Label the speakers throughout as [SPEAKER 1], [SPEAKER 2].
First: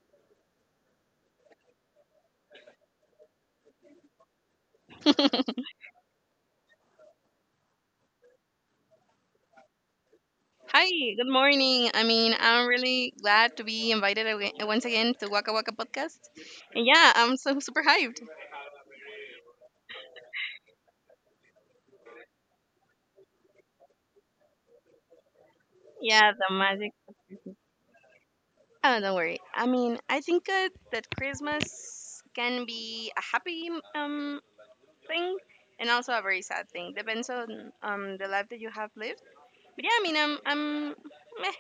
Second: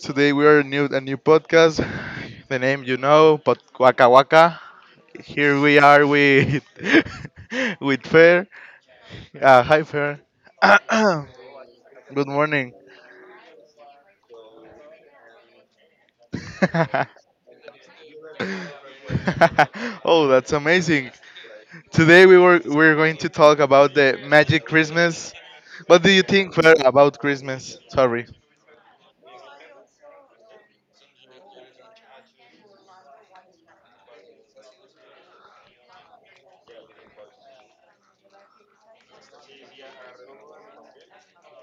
[SPEAKER 1] today we are new a new podcast. The name you know, but Waka Waka. Here we are with with Fair. Hi Fair.
[SPEAKER 2] Hi, good morning.
[SPEAKER 1] Good
[SPEAKER 2] I'm
[SPEAKER 1] morning.
[SPEAKER 2] really glad to be invited aga once again to Waka Waka Podcast. And yeah, I'm so super hyped.
[SPEAKER 1] Oh, that's amazing. Today we're going to talk about the magic Christmas. What do you
[SPEAKER 2] Yeah, the
[SPEAKER 1] think Fair
[SPEAKER 2] magic.
[SPEAKER 1] about Christmas? Sorry.
[SPEAKER 2] Oh, don't worry. I think that Christmas can be a happy um thing and also a very sad thing. Depends on the life that you have lived. But yeah, I'm meh.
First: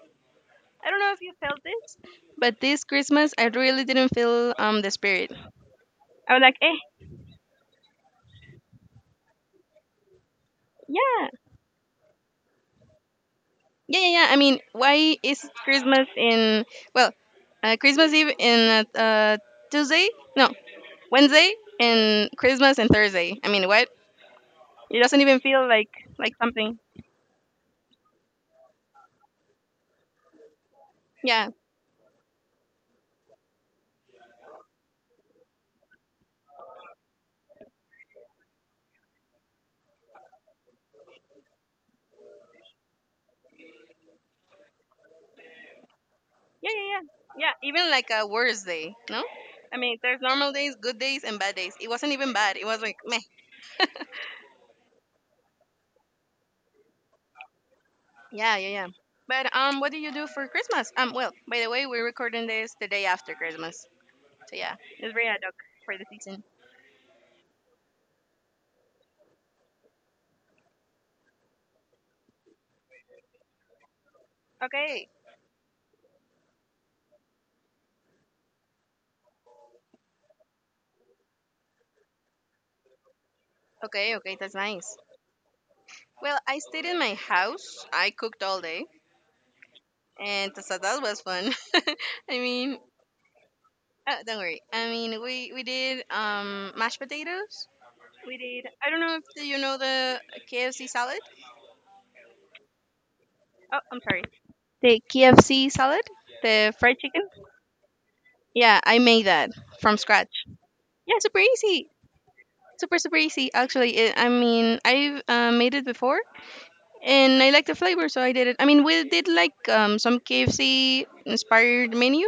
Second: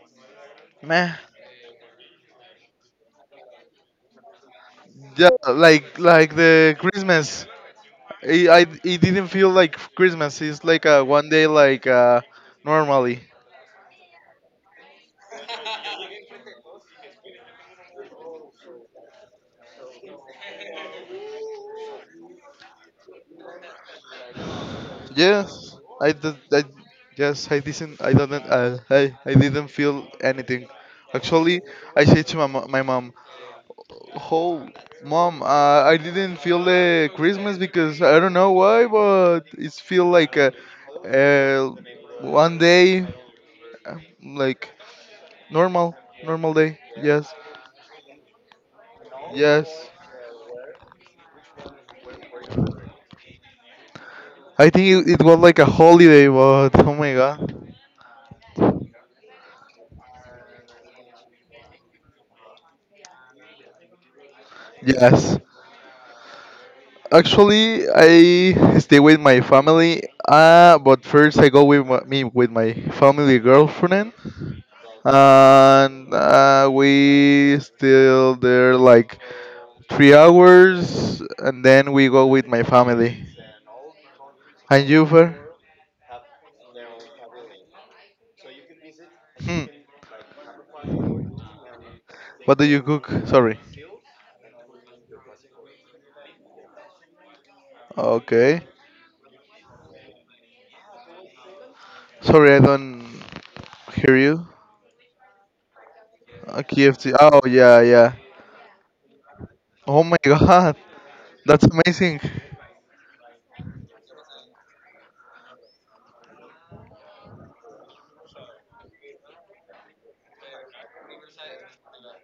[SPEAKER 2] I don't
[SPEAKER 1] Meh.
[SPEAKER 2] know if you felt this, but this Christmas I really didn't feel the
[SPEAKER 1] Yeah,
[SPEAKER 2] spirit.
[SPEAKER 1] like
[SPEAKER 2] I
[SPEAKER 1] like
[SPEAKER 2] was like,
[SPEAKER 1] the
[SPEAKER 2] eh,
[SPEAKER 1] Christmas. It didn't feel like Christmas. It's like a
[SPEAKER 2] yeah.
[SPEAKER 1] one day like normally.
[SPEAKER 2] Yeah, yeah, yeah. I mean, why is Christmas in well, Christmas Eve in Tuesday? No, Wednesday and Christmas and Thursday. I mean, what? It doesn't even feel
[SPEAKER 1] Yes,
[SPEAKER 2] like
[SPEAKER 1] I did.
[SPEAKER 2] something.
[SPEAKER 1] Yes, I didn't. I didn't. I didn't feel anything.
[SPEAKER 2] Yeah,
[SPEAKER 1] Actually, I said to my my mom, "Oh, mom, I didn't feel the Christmas because I don't know why, but it's feel like a, uh one day like normal normal
[SPEAKER 2] yeah,
[SPEAKER 1] day.
[SPEAKER 2] yeah, yeah.
[SPEAKER 1] Yes,
[SPEAKER 2] Yeah, even like a worse day. No, I
[SPEAKER 1] yes.
[SPEAKER 2] mean, there's normal days, good days, and bad days. It wasn't even bad. It was like meh.
[SPEAKER 1] I think it was like a holiday, but oh my god."
[SPEAKER 2] Yeah, yeah, yeah. But what do you do for Christmas? Well, by the way, we're recording this the day after Christmas. So yeah, it's very ad
[SPEAKER 1] Yes.
[SPEAKER 2] hoc for the season.
[SPEAKER 1] Actually, I stay with my family. But first I go with my, me with my family girlfriend,
[SPEAKER 2] Okay,
[SPEAKER 1] and we still there like 3 hours, and then we go with my family.
[SPEAKER 2] okay, okay. That's
[SPEAKER 1] And
[SPEAKER 2] nice.
[SPEAKER 1] you, Fer?
[SPEAKER 2] Well, I stayed in my house. I cooked all day,
[SPEAKER 1] Hmm.
[SPEAKER 2] and so that was fun. I
[SPEAKER 1] What do
[SPEAKER 2] mean,
[SPEAKER 1] you cook? Sorry.
[SPEAKER 2] don't worry. I mean, we did mashed potatoes. We
[SPEAKER 1] Okay.
[SPEAKER 2] did. I don't know if the, you know the KFC salad.
[SPEAKER 1] Sorry, I don't
[SPEAKER 2] Oh, I'm
[SPEAKER 1] hear
[SPEAKER 2] sorry.
[SPEAKER 1] you.
[SPEAKER 2] The KFC salad, the fried
[SPEAKER 1] KFC.
[SPEAKER 2] chicken.
[SPEAKER 1] Oh yeah, yeah.
[SPEAKER 2] Yeah, I made that from
[SPEAKER 1] Oh my
[SPEAKER 2] scratch.
[SPEAKER 1] God.
[SPEAKER 2] Yeah, super
[SPEAKER 1] That's
[SPEAKER 2] easy.
[SPEAKER 1] amazing.
[SPEAKER 2] Super easy. Actually, I mean, I've made it before, and I like the flavor, so I did it. I mean, we did like some KFC inspired menu,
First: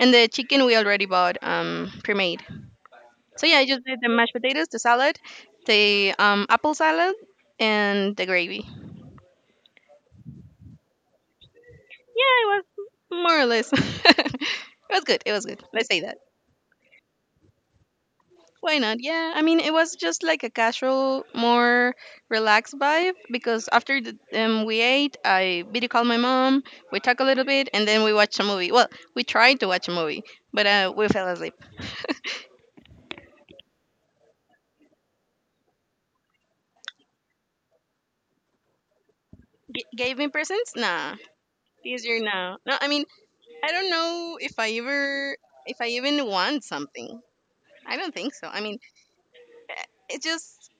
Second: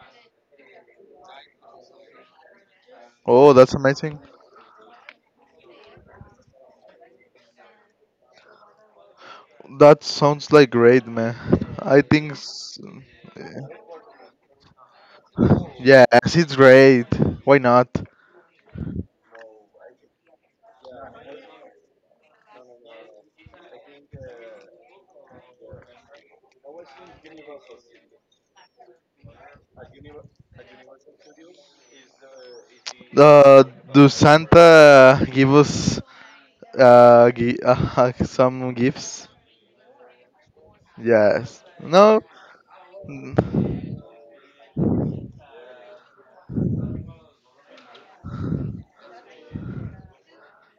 [SPEAKER 2] and the chicken we already bought pre-made. So
[SPEAKER 1] Oh,
[SPEAKER 2] yeah, I
[SPEAKER 1] that's
[SPEAKER 2] just did the
[SPEAKER 1] amazing.
[SPEAKER 2] mashed potatoes, the salad, the apple salad, and the gravy.
[SPEAKER 1] That sounds like great, man. I think.
[SPEAKER 2] Yeah, it was more or less. It was good. It was good. Let's say
[SPEAKER 1] Yeah,
[SPEAKER 2] that.
[SPEAKER 1] yes, it's great. Why not?
[SPEAKER 2] Why not? Yeah, I mean, it was just like a casual, more relaxed vibe because after we ate, I video called my mom, we talked a little bit, and then we watched a movie. Well, we tried to watch a movie, but we fell asleep.
[SPEAKER 1] Uh, do Santa give us some gifts?
[SPEAKER 2] G- gave me presents? Nah,
[SPEAKER 1] Yes.
[SPEAKER 2] easier
[SPEAKER 1] No.
[SPEAKER 2] now. No, no, I mean,
[SPEAKER 1] Mm.
[SPEAKER 2] I don't know if I ever, if I even want something. I don't think so. I mean, it's just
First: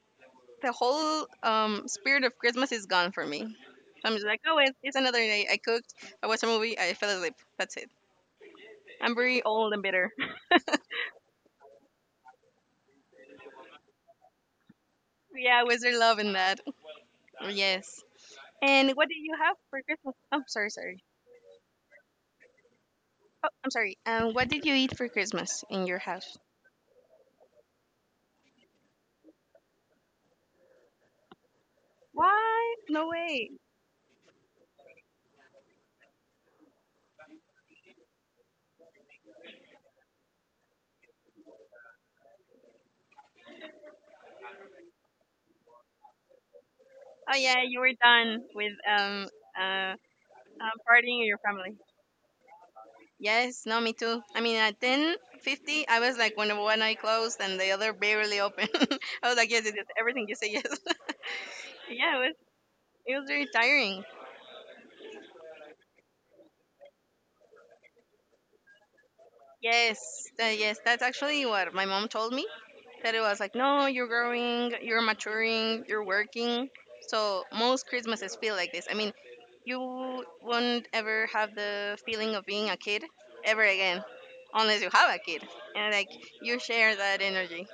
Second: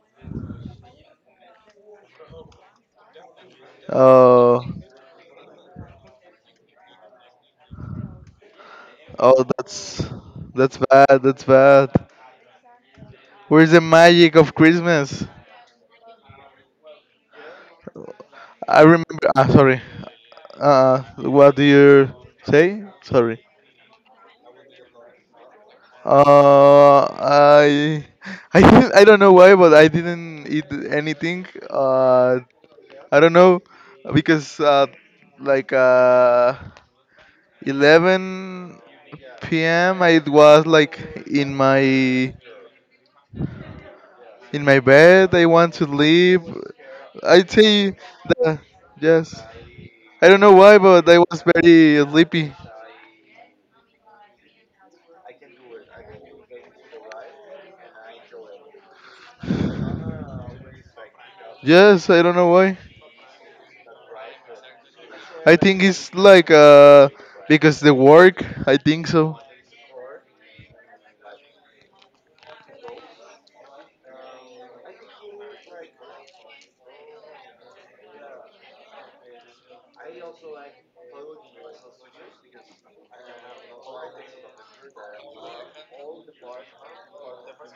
[SPEAKER 2] the whole spirit of Christmas is gone for me. So I'm just like, oh,
[SPEAKER 1] Oh,
[SPEAKER 2] it's another day. I cooked, I watched a movie, I fell asleep. That's it. I'm very
[SPEAKER 1] oh,
[SPEAKER 2] old and
[SPEAKER 1] that's
[SPEAKER 2] bitter.
[SPEAKER 1] that's bad. That's bad. Where's the magic of Christmas?
[SPEAKER 2] Yeah, wizard love in that. Yes.
[SPEAKER 1] I
[SPEAKER 2] And what did
[SPEAKER 1] remember.
[SPEAKER 2] you have
[SPEAKER 1] Sorry.
[SPEAKER 2] for Christmas? Sorry.
[SPEAKER 1] What do you say? Sorry.
[SPEAKER 2] Oh, I'm sorry. What did you eat for Christmas in your house?
[SPEAKER 1] I I don't know why, but I didn't eat anything.
[SPEAKER 2] What? No
[SPEAKER 1] I don't
[SPEAKER 2] way.
[SPEAKER 1] know because like 11 p.m. I was like in my in my bed. I want to sleep.
[SPEAKER 2] Oh
[SPEAKER 1] I'd
[SPEAKER 2] yeah, you were
[SPEAKER 1] say
[SPEAKER 2] done
[SPEAKER 1] that
[SPEAKER 2] with
[SPEAKER 1] yes.
[SPEAKER 2] uh
[SPEAKER 1] I don't know why, but I
[SPEAKER 2] partying in your
[SPEAKER 1] was
[SPEAKER 2] family.
[SPEAKER 1] very sleepy.
[SPEAKER 2] Yes, no, me too. I mean, at 10:50, I was like, when one eye closed and the other barely open. I was like, yes, yes, yes, everything you say, yes.
[SPEAKER 1] Yes,
[SPEAKER 2] yeah, it
[SPEAKER 1] I
[SPEAKER 2] was,
[SPEAKER 1] don't know why.
[SPEAKER 2] it was very tiring.
[SPEAKER 1] I think it's like because the work. I think so.
[SPEAKER 2] Yes, yes, that's actually what my mom told me. That it was like, no, you're growing, you're maturing, you're working. So most Christmases feel like this. I mean, you won't ever have the feeling of being a kid ever again, unless you have a kid and like you share that energy.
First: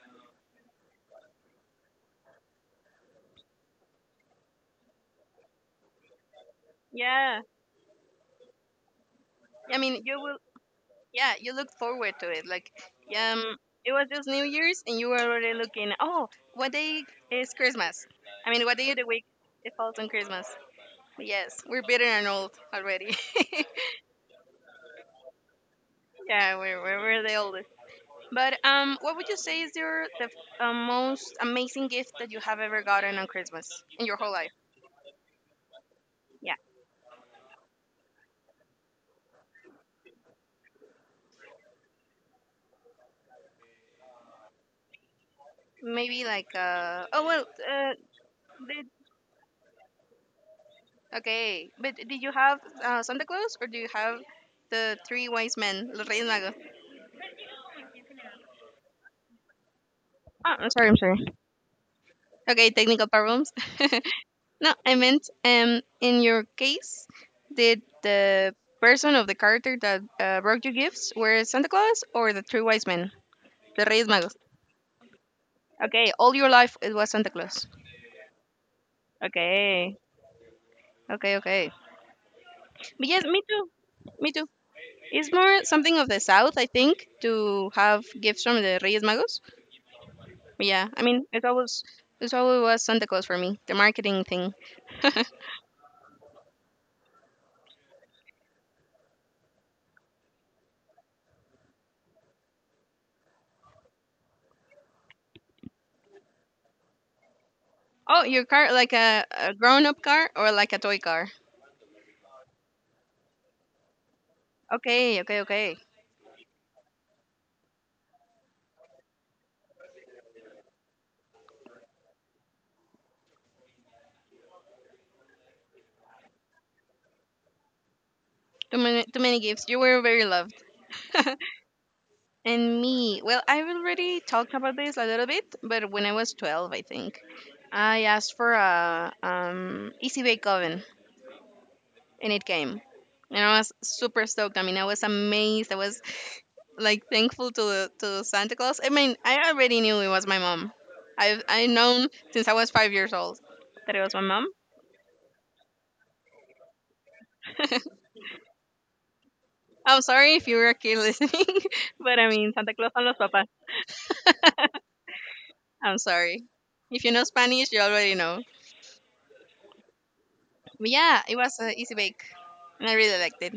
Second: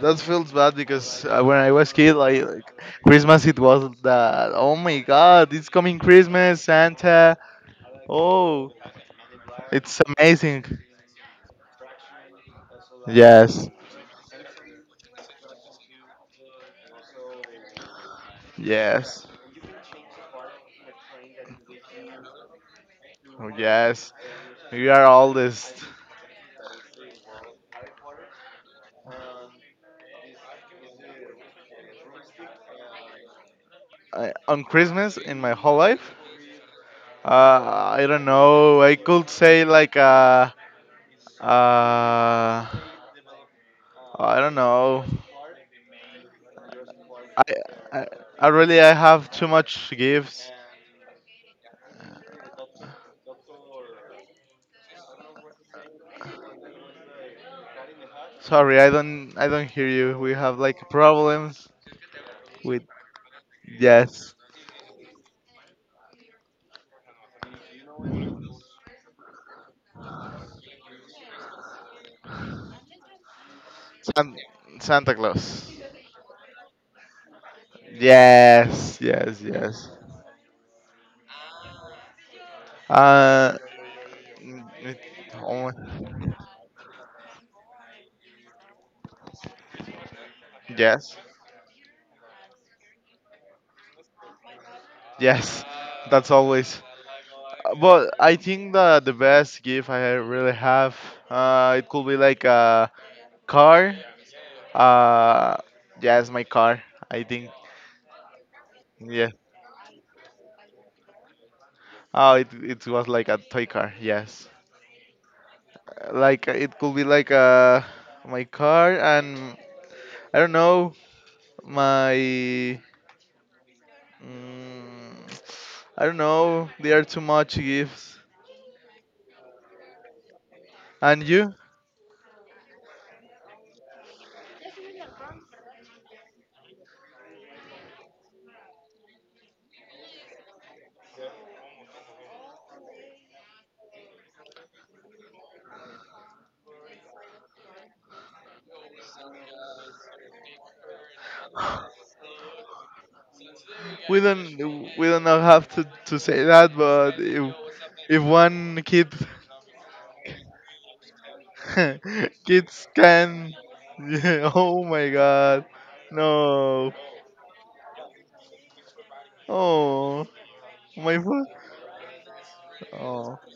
[SPEAKER 1] That feels bad because when I was kid, like Christmas, it was that. Oh my God, it's coming Christmas, Santa.
[SPEAKER 2] Yeah,
[SPEAKER 1] Oh,
[SPEAKER 2] I
[SPEAKER 1] it's
[SPEAKER 2] mean, you will.
[SPEAKER 1] amazing.
[SPEAKER 2] Yeah, you look forward to it. Like, um,
[SPEAKER 1] Yes,
[SPEAKER 2] it was just New Year's, and you were already looking. Oh, what day is Christmas? I mean, what day of the week
[SPEAKER 1] yes,
[SPEAKER 2] it falls on Christmas? Yes, we're bitter and old already.
[SPEAKER 1] oh yes. We are oldest.
[SPEAKER 2] Yeah, we're the oldest. But what would you say is your the most amazing gift that you have ever gotten on Christmas in your whole life?
[SPEAKER 1] On Christmas in my whole life,
[SPEAKER 2] Yeah,
[SPEAKER 1] I don't know. I could say like uh, I don't know.
[SPEAKER 2] maybe like oh well
[SPEAKER 1] I,
[SPEAKER 2] uh
[SPEAKER 1] I, I really
[SPEAKER 2] did
[SPEAKER 1] I have too much gifts.
[SPEAKER 2] okay, but did you have Santa Claus or do you have the three wise men, los Reyes Magos?
[SPEAKER 1] Sorry, I don't hear you. We
[SPEAKER 2] Oh,
[SPEAKER 1] have
[SPEAKER 2] I'm
[SPEAKER 1] like
[SPEAKER 2] sorry, I'm sorry.
[SPEAKER 1] problems
[SPEAKER 2] Okay,
[SPEAKER 1] with.
[SPEAKER 2] technical problems.
[SPEAKER 1] Yes.
[SPEAKER 2] No, I meant in your case, did the person of the character that brought you gifts were Santa Claus or the three wise men, the Reyes
[SPEAKER 1] San,
[SPEAKER 2] Magos?
[SPEAKER 1] Santa Claus.
[SPEAKER 2] Okay, all your life it was Santa Claus.
[SPEAKER 1] Yes, yes, yes.
[SPEAKER 2] Okay, okay, okay. But yes, me
[SPEAKER 1] Uh
[SPEAKER 2] too. Me too.
[SPEAKER 1] mm, it,
[SPEAKER 2] It's more
[SPEAKER 1] oh,
[SPEAKER 2] something of the South, I think, to have gifts from the Reyes Magos. But yeah, I
[SPEAKER 1] yes.
[SPEAKER 2] mean, it's always was Santa Claus for me, the marketing thing.
[SPEAKER 1] Yes. That's always. But I think that the best gift I really have it could be like a car. Uh yes, my car. I think.
[SPEAKER 2] Oh, your car, like
[SPEAKER 1] Yeah.
[SPEAKER 2] a grown-up car or like a toy car?
[SPEAKER 1] Oh, it was like a toy car. Yes.
[SPEAKER 2] Okay, okay, okay.
[SPEAKER 1] Like, it could be like my car, and I don't know, my mm, I don't know, they are too much gifts
[SPEAKER 2] Too many gifts. You were very loved.
[SPEAKER 1] and you,
[SPEAKER 2] And me, well, I've already talked about this a little bit, but when I was 12, I think, I asked for a easy bake oven, and it came. And I was super stoked. I mean, I was amazed. I was like thankful to Santa Claus. I mean, I already knew it was my mom. I known since I was 5 years old that it was my
[SPEAKER 1] we don't
[SPEAKER 2] mom.
[SPEAKER 1] we don't know have to say that, but if one kid
[SPEAKER 2] I'm sorry if you were a kid listening, but I mean, Santa
[SPEAKER 1] kids
[SPEAKER 2] Claus son los papás.
[SPEAKER 1] can, yeah, oh my god,
[SPEAKER 2] I'm sorry.
[SPEAKER 1] no.
[SPEAKER 2] If you know Spanish, you already know.
[SPEAKER 1] Oh
[SPEAKER 2] But
[SPEAKER 1] my
[SPEAKER 2] yeah, it
[SPEAKER 1] foot.
[SPEAKER 2] was an easy bake, and I really
[SPEAKER 1] Oh,
[SPEAKER 2] liked it.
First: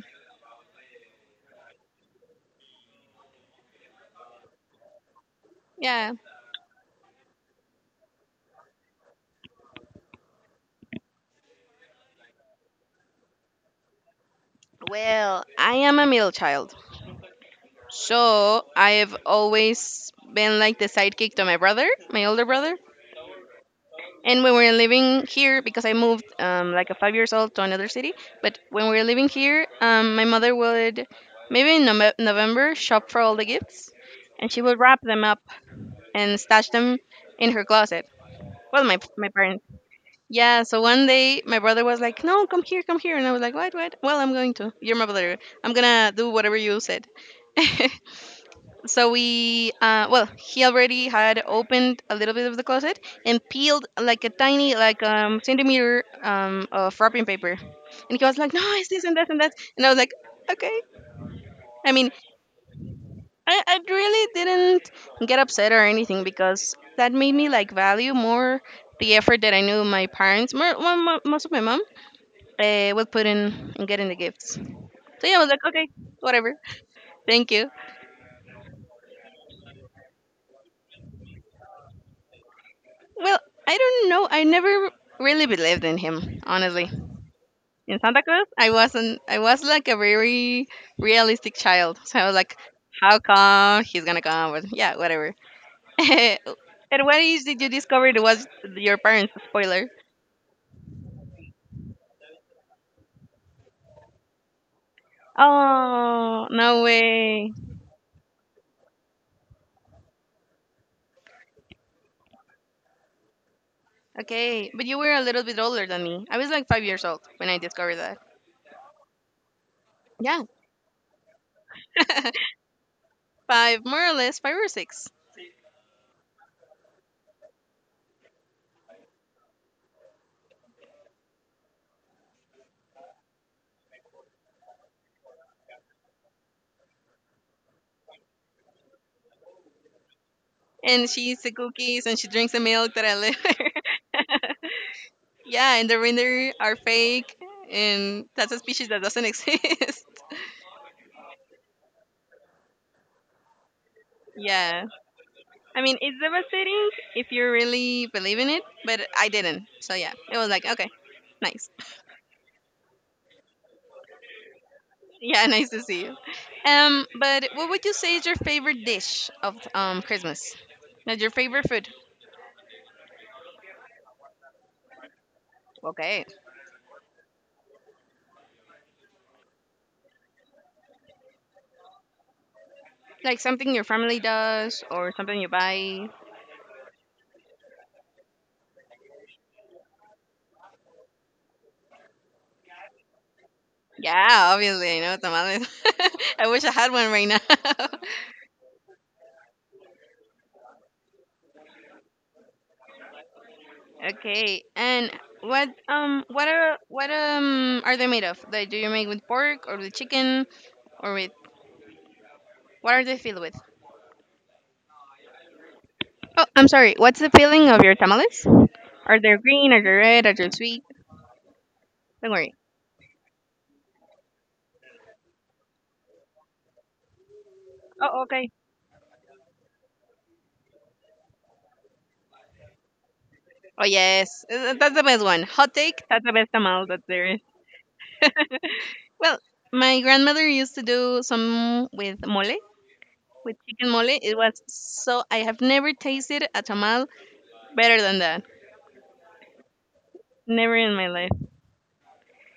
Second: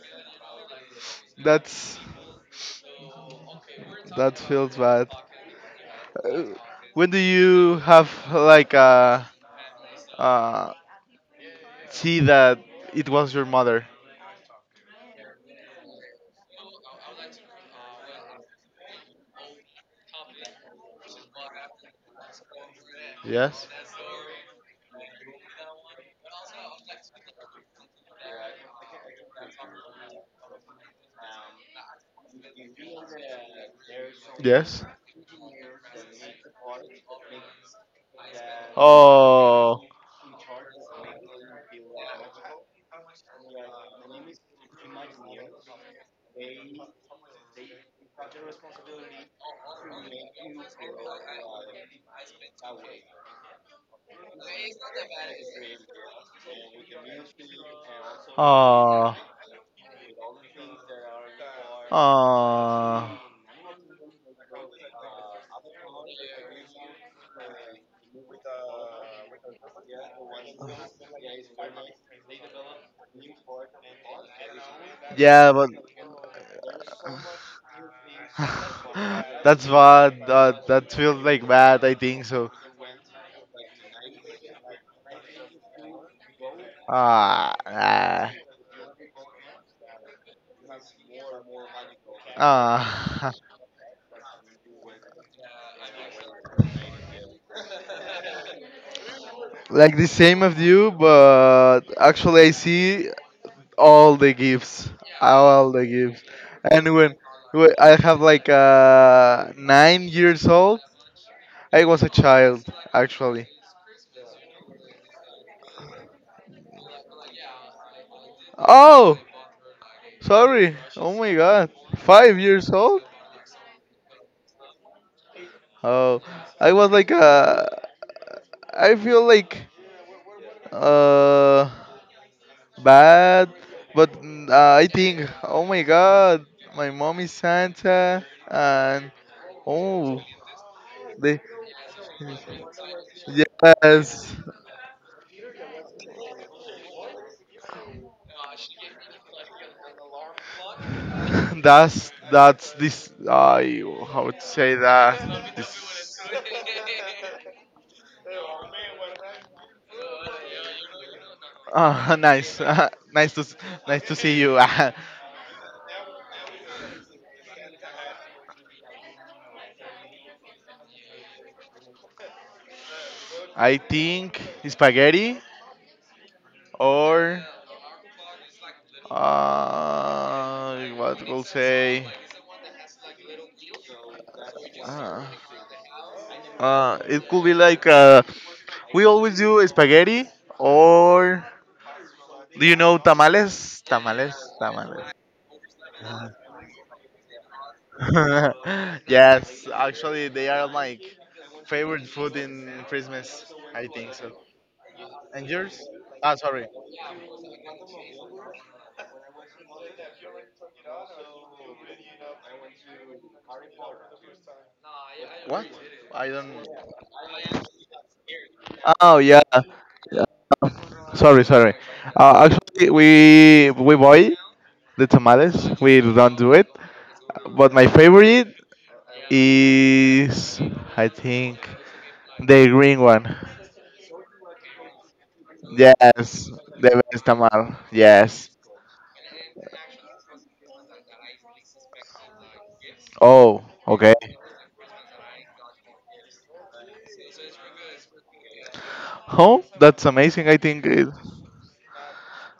[SPEAKER 1] that's that feels bad.
[SPEAKER 2] Yeah.
[SPEAKER 1] Uh, when do you have like a, uh, see that it was your mother.
[SPEAKER 2] Well, I am a middle child, so I've always been like the sidekick to my brother, my older brother.
[SPEAKER 1] Yes.
[SPEAKER 2] And when we were living here, because I moved like a 5 years old to another city, but when we were living here, my mother would maybe in November shop for all the gifts, and she would
[SPEAKER 1] Yes.
[SPEAKER 2] wrap them up and stash them in her closet. Well, my parents.
[SPEAKER 1] Oh.
[SPEAKER 2] Yeah, so one day my brother was like, "No, come here," and I was like, "What, what? Well, I'm going to. You're my brother. I'm gonna do whatever you said." So we, well, he already had opened a little bit of the closet and peeled like a tiny, like centimeter of wrapping paper, and he was like, "No, it's this
[SPEAKER 1] Oh.
[SPEAKER 2] and that and that," and I was like, "Okay." I mean,
[SPEAKER 1] Oh.
[SPEAKER 2] I really didn't get upset or anything because that made me like value more the effort that I knew my parents, most of my mom will putting and getting the gifts. So yeah, I was
[SPEAKER 1] Yeah,
[SPEAKER 2] like,
[SPEAKER 1] but
[SPEAKER 2] okay, whatever, thank you.
[SPEAKER 1] that's bad. That feels like bad. I think so.
[SPEAKER 2] Well, I don't know. I never really believed in him, honestly.
[SPEAKER 1] Ah.
[SPEAKER 2] In Santa
[SPEAKER 1] Ah.
[SPEAKER 2] Claus, I wasn't. I was like a very realistic child. So I was like, how
[SPEAKER 1] Ah.
[SPEAKER 2] come he's gonna come? But yeah, whatever. And what is did you discover it was your parents? Spoiler.
[SPEAKER 1] Like the same of you, but actually I see all the gifts, all the gifts.
[SPEAKER 2] Oh no
[SPEAKER 1] And when,
[SPEAKER 2] way.
[SPEAKER 1] when I have like 9 years old, I was a child actually.
[SPEAKER 2] Okay, but you were a little bit older than me. I was like 5 years old when I discovered that.
[SPEAKER 1] Oh,
[SPEAKER 2] Yeah,
[SPEAKER 1] sorry. Oh my God, five years old.
[SPEAKER 2] five more or less, five or six.
[SPEAKER 1] Oh, I was like I feel like uh bad, but I think, oh my God, my mom is Santa, and oh,
[SPEAKER 2] And she
[SPEAKER 1] they.
[SPEAKER 2] eats the cookies and she drinks the milk that I left her.
[SPEAKER 1] Yes,
[SPEAKER 2] Yeah, and the reindeer are fake, and that's a species that doesn't exist.
[SPEAKER 1] that's this. I how to say
[SPEAKER 2] Yeah,
[SPEAKER 1] that?
[SPEAKER 2] I mean
[SPEAKER 1] This.
[SPEAKER 2] it's devastating if you really believe in it, but I didn't. So yeah, it was like okay, nice.
[SPEAKER 1] Ah, nice, nice to s- nice to see you.
[SPEAKER 2] Yeah, nice to see you. But what would you say is your favorite dish of Christmas? Like your favorite food?
[SPEAKER 1] I think spaghetti
[SPEAKER 2] Okay,
[SPEAKER 1] or what we'll say.
[SPEAKER 2] like something your family does or
[SPEAKER 1] Uh,
[SPEAKER 2] something you buy.
[SPEAKER 1] it could be like we always do spaghetti or do you know tamales? Tamales,
[SPEAKER 2] Yeah, obviously, I
[SPEAKER 1] tamales.
[SPEAKER 2] know tamales. I wish I had one right now.
[SPEAKER 1] Yes, actually, they are like favorite food in Christmas. I think so.
[SPEAKER 2] Okay, and
[SPEAKER 1] And yours? Sorry.
[SPEAKER 2] what are they made of? Like, do you make with pork or with chicken or with what are they filled with?
[SPEAKER 1] What? I
[SPEAKER 2] Oh,
[SPEAKER 1] don't.
[SPEAKER 2] I'm sorry. What's the filling of your tamales?
[SPEAKER 1] Oh
[SPEAKER 2] Are they
[SPEAKER 1] yeah.
[SPEAKER 2] green? Are they
[SPEAKER 1] Yeah.
[SPEAKER 2] red? Are they sweet?
[SPEAKER 1] Sorry, sorry.
[SPEAKER 2] Don't worry.
[SPEAKER 1] Actually, we buy the tamales. We don't do it. But my
[SPEAKER 2] Oh, okay.
[SPEAKER 1] favorite is, I think, the green one.
[SPEAKER 2] Oh yes, uh, that's the best one. Hot take. That's the
[SPEAKER 1] Yes,
[SPEAKER 2] best tamal
[SPEAKER 1] the
[SPEAKER 2] that
[SPEAKER 1] best
[SPEAKER 2] there is.
[SPEAKER 1] tamal. Yes.
[SPEAKER 2] Well, my grandmother used to do some with mole, with
[SPEAKER 1] Oh,
[SPEAKER 2] chicken mole.
[SPEAKER 1] okay.
[SPEAKER 2] It was so I have never tasted a tamal better than that.
[SPEAKER 1] Oh, that's amazing. I
[SPEAKER 2] Never
[SPEAKER 1] think
[SPEAKER 2] in
[SPEAKER 1] it,
[SPEAKER 2] my life.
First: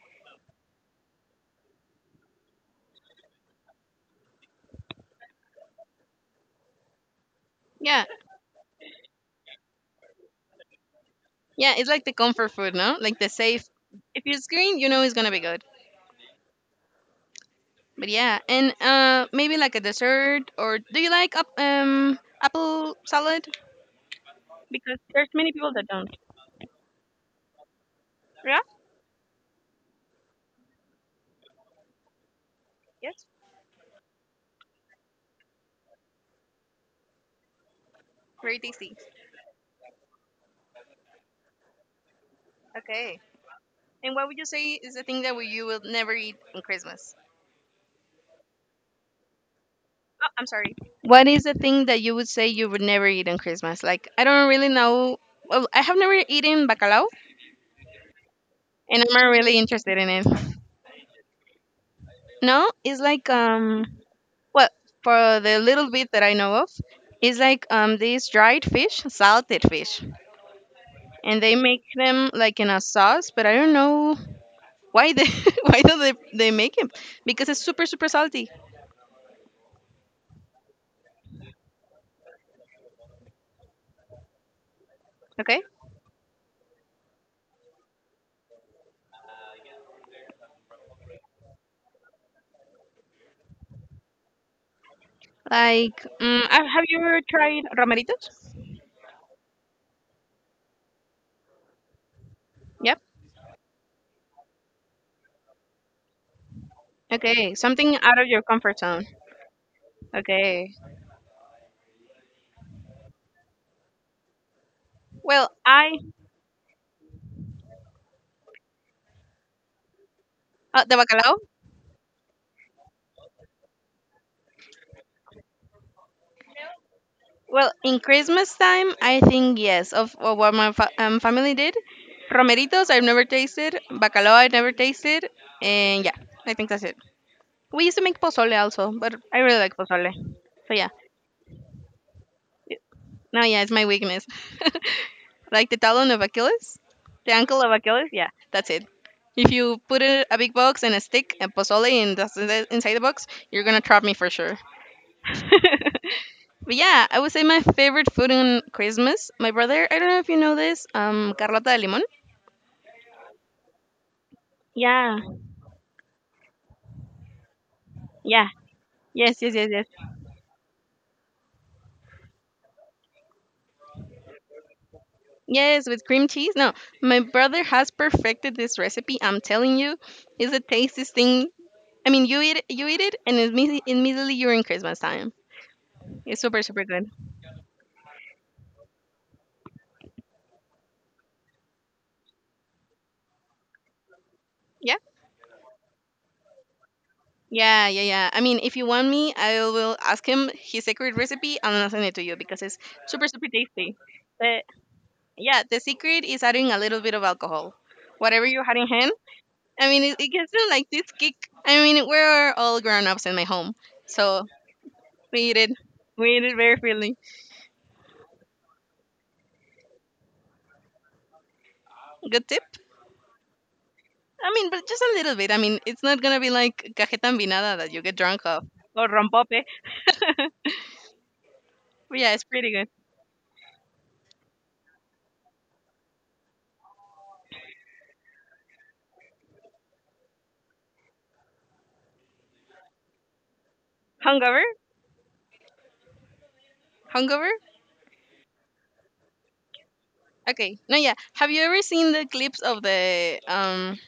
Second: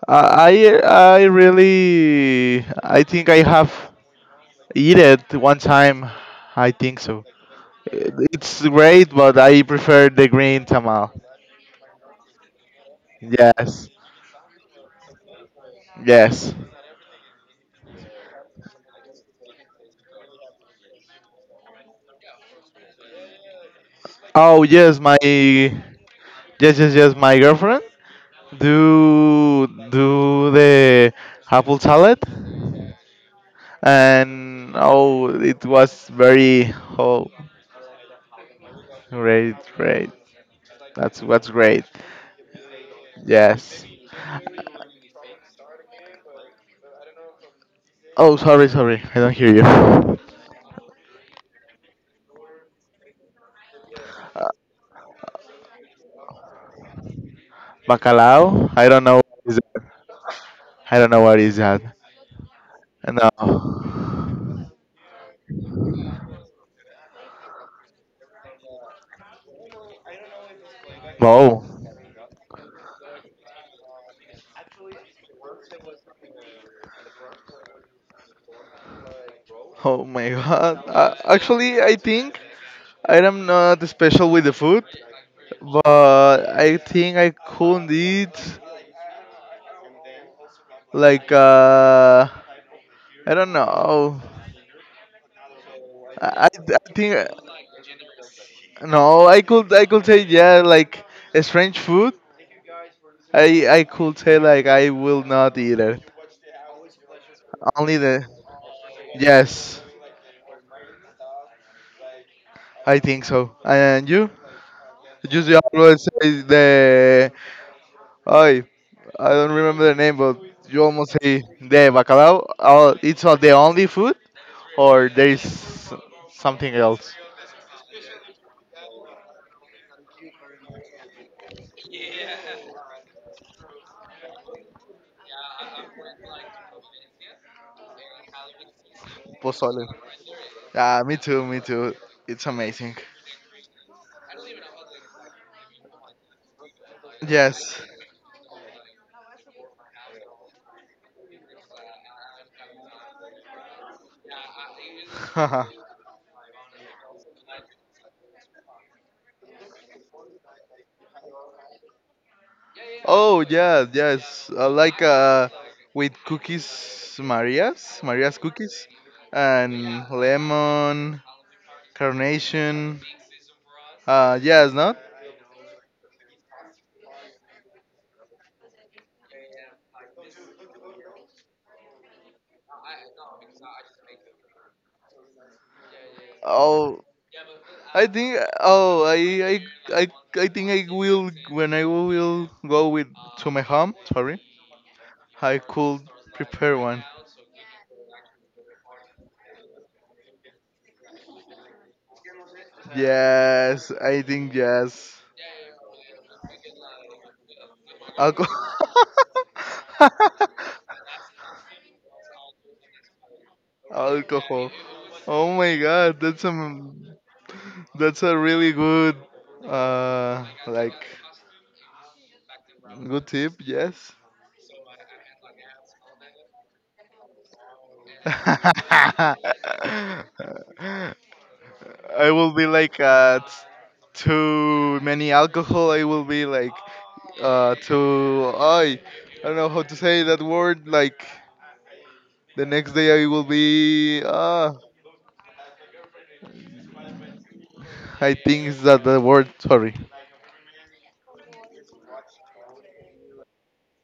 [SPEAKER 1] I I really I think I have eat it one time. I think so.
[SPEAKER 2] Yeah,
[SPEAKER 1] It's great, but I prefer the green tamal.
[SPEAKER 2] yeah, it's like the comfort food, no? Like the safe.
[SPEAKER 1] Yes.
[SPEAKER 2] If it's green, you know it's gonna be good.
[SPEAKER 1] Yes.
[SPEAKER 2] But yeah, and maybe like a dessert, or do you like up, apple salad?
[SPEAKER 1] Oh
[SPEAKER 2] Because
[SPEAKER 1] yes, my
[SPEAKER 2] there's many people that don't.
[SPEAKER 1] yes, yes, yes, my girlfriend
[SPEAKER 2] Yeah.
[SPEAKER 1] do the apple salad.
[SPEAKER 2] Yes.
[SPEAKER 1] And, oh, it was very. Oh,
[SPEAKER 2] Very tasty.
[SPEAKER 1] great, great. That's what's great.
[SPEAKER 2] Okay.
[SPEAKER 1] Yes.
[SPEAKER 2] And what would you say is the thing that we- you will never eat on Christmas?
[SPEAKER 1] Oh, sorry, sorry, I don't hear you.
[SPEAKER 2] Oh, I'm sorry. What is the thing that you would say you would never eat on Christmas? Like I don't really know. Well, I have never eaten bacalao,
[SPEAKER 1] Bacalao, I
[SPEAKER 2] and
[SPEAKER 1] don't
[SPEAKER 2] I'm
[SPEAKER 1] know
[SPEAKER 2] not
[SPEAKER 1] what is
[SPEAKER 2] really
[SPEAKER 1] that.
[SPEAKER 2] interested in it.
[SPEAKER 1] I don't know what is that.
[SPEAKER 2] No, it's like
[SPEAKER 1] No.
[SPEAKER 2] well for the little bit that I know of, it's like these dried fish, salted fish, and they
[SPEAKER 1] Wow.
[SPEAKER 2] make them like in a sauce, but I don't know why they why do they make it because it's super super salty.
[SPEAKER 1] Oh my god, actually I think I am not special with the food,
[SPEAKER 2] Okay,
[SPEAKER 1] but I think I couldn't eat like, I don't know,
[SPEAKER 2] like
[SPEAKER 1] i, I
[SPEAKER 2] have
[SPEAKER 1] I
[SPEAKER 2] you ever
[SPEAKER 1] think.
[SPEAKER 2] tried romeritos?
[SPEAKER 1] No, I could say yeah, like a strange food.
[SPEAKER 2] Yep.
[SPEAKER 1] I could say like I will not eat it.
[SPEAKER 2] Okay, something
[SPEAKER 1] Only
[SPEAKER 2] out of
[SPEAKER 1] the,
[SPEAKER 2] your comfort zone.
[SPEAKER 1] yes,
[SPEAKER 2] Okay.
[SPEAKER 1] I think so. And you?
[SPEAKER 2] Well,
[SPEAKER 1] Just you
[SPEAKER 2] I
[SPEAKER 1] always say the, I I don't remember the name, but you
[SPEAKER 2] the
[SPEAKER 1] almost
[SPEAKER 2] bacalao.
[SPEAKER 1] say the bacalao. Oh, it's not the only food, or there is something else.
[SPEAKER 2] Well, in Christmas time, I think yes, of what my family did. Romeritos, I've never tasted. Bacalao, I've never tasted. And yeah, I think that's it. We used to make pozole also, but I really like
[SPEAKER 1] Pozole.
[SPEAKER 2] pozole. So yeah,
[SPEAKER 1] Yeah, me too, me too. It's amazing.
[SPEAKER 2] no, yeah, it's my weakness. Like the talon of Achilles, the ankle of
[SPEAKER 1] Yes.
[SPEAKER 2] Achilles. Yeah, that's it. If you put a big box and a stick and pozole and that's in inside the box, you're gonna trap me for sure. But yeah, I would say my favorite food on Christmas. My brother, I don't know if you know this, Carlota de Limon.
[SPEAKER 1] Oh yeah, yes. Like
[SPEAKER 2] Yeah,
[SPEAKER 1] with cookies, Maria's
[SPEAKER 2] yeah.
[SPEAKER 1] cookies,
[SPEAKER 2] Yes, yes, yes, yes.
[SPEAKER 1] and lemon, carnation. Yes, not.
[SPEAKER 2] Yes, with cream cheese. No, my brother has perfected this recipe. I'm telling you, it's the tastiest thing. I mean, you eat it, and immediately, immediately you're in Christmas time. It's super, super
[SPEAKER 1] Oh,
[SPEAKER 2] good.
[SPEAKER 1] I think. Oh, I, I, I think I will, when I will go with, to my home. Sorry,
[SPEAKER 2] Yeah,
[SPEAKER 1] I could prepare one.
[SPEAKER 2] yeah, yeah, yeah. I mean, if you want me, I will ask him his secret recipe, and I'll send it to you because it's super, super
[SPEAKER 1] Yes,
[SPEAKER 2] tasty.
[SPEAKER 1] I think
[SPEAKER 2] But.
[SPEAKER 1] yes.
[SPEAKER 2] Yeah, the secret is adding a little bit of alcohol, whatever
[SPEAKER 1] Alcohol.
[SPEAKER 2] you had in hand. I mean, it gives them like this kick. I mean, we're all grown ups in my home, so
[SPEAKER 1] Alcohol.
[SPEAKER 2] we
[SPEAKER 1] Oh
[SPEAKER 2] eat it.
[SPEAKER 1] my God.
[SPEAKER 2] We eat it very freely.
[SPEAKER 1] That's a really good, like,
[SPEAKER 2] Good tip.
[SPEAKER 1] good tip. Yes.
[SPEAKER 2] I mean, but just a little bit. I mean, it's not gonna be like cajeta ambinada that you get drunk of or rompope.
[SPEAKER 1] I
[SPEAKER 2] But yeah, it's
[SPEAKER 1] will be
[SPEAKER 2] pretty good.
[SPEAKER 1] like too many alcohol. I will be like too. I don't know how to say that word. Like the next day, I will be.
[SPEAKER 2] Hungover? Hungover?
[SPEAKER 1] I think is that the word. Sorry.
[SPEAKER 2] Okay. No, yeah. Have you ever seen the clips of the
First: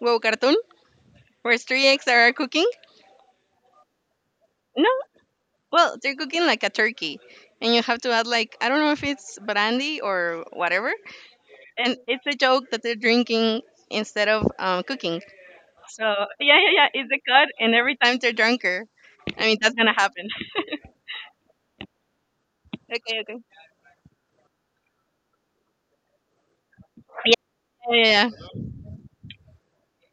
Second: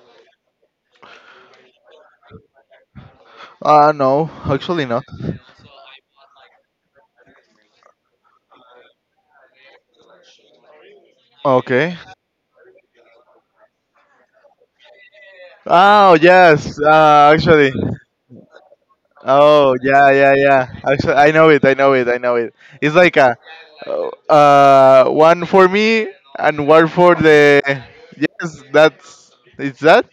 [SPEAKER 2] WoW cartoon where three eggs are cooking?
[SPEAKER 1] No, actually
[SPEAKER 2] No,
[SPEAKER 1] not.
[SPEAKER 2] well, they're cooking like a turkey, and you have to add like I don't know if it's brandy or whatever, and
[SPEAKER 1] Okay.
[SPEAKER 2] it's a joke that they're drinking instead of cooking. So
[SPEAKER 1] Oh
[SPEAKER 2] yeah, yeah,
[SPEAKER 1] yes.
[SPEAKER 2] yeah, it's a cut,
[SPEAKER 1] Actually.
[SPEAKER 2] and every time they're drunker. I mean, that's
[SPEAKER 1] Oh
[SPEAKER 2] gonna
[SPEAKER 1] yeah,
[SPEAKER 2] happen.
[SPEAKER 1] yeah, yeah. Actually, I know it. I know it. I know it. It's like
[SPEAKER 2] Okay,
[SPEAKER 1] a,
[SPEAKER 2] okay.
[SPEAKER 1] one for me and one for
[SPEAKER 2] Yeah,
[SPEAKER 1] the.
[SPEAKER 2] yeah, yeah. Yeah.
[SPEAKER 1] Yes, that's. It's that.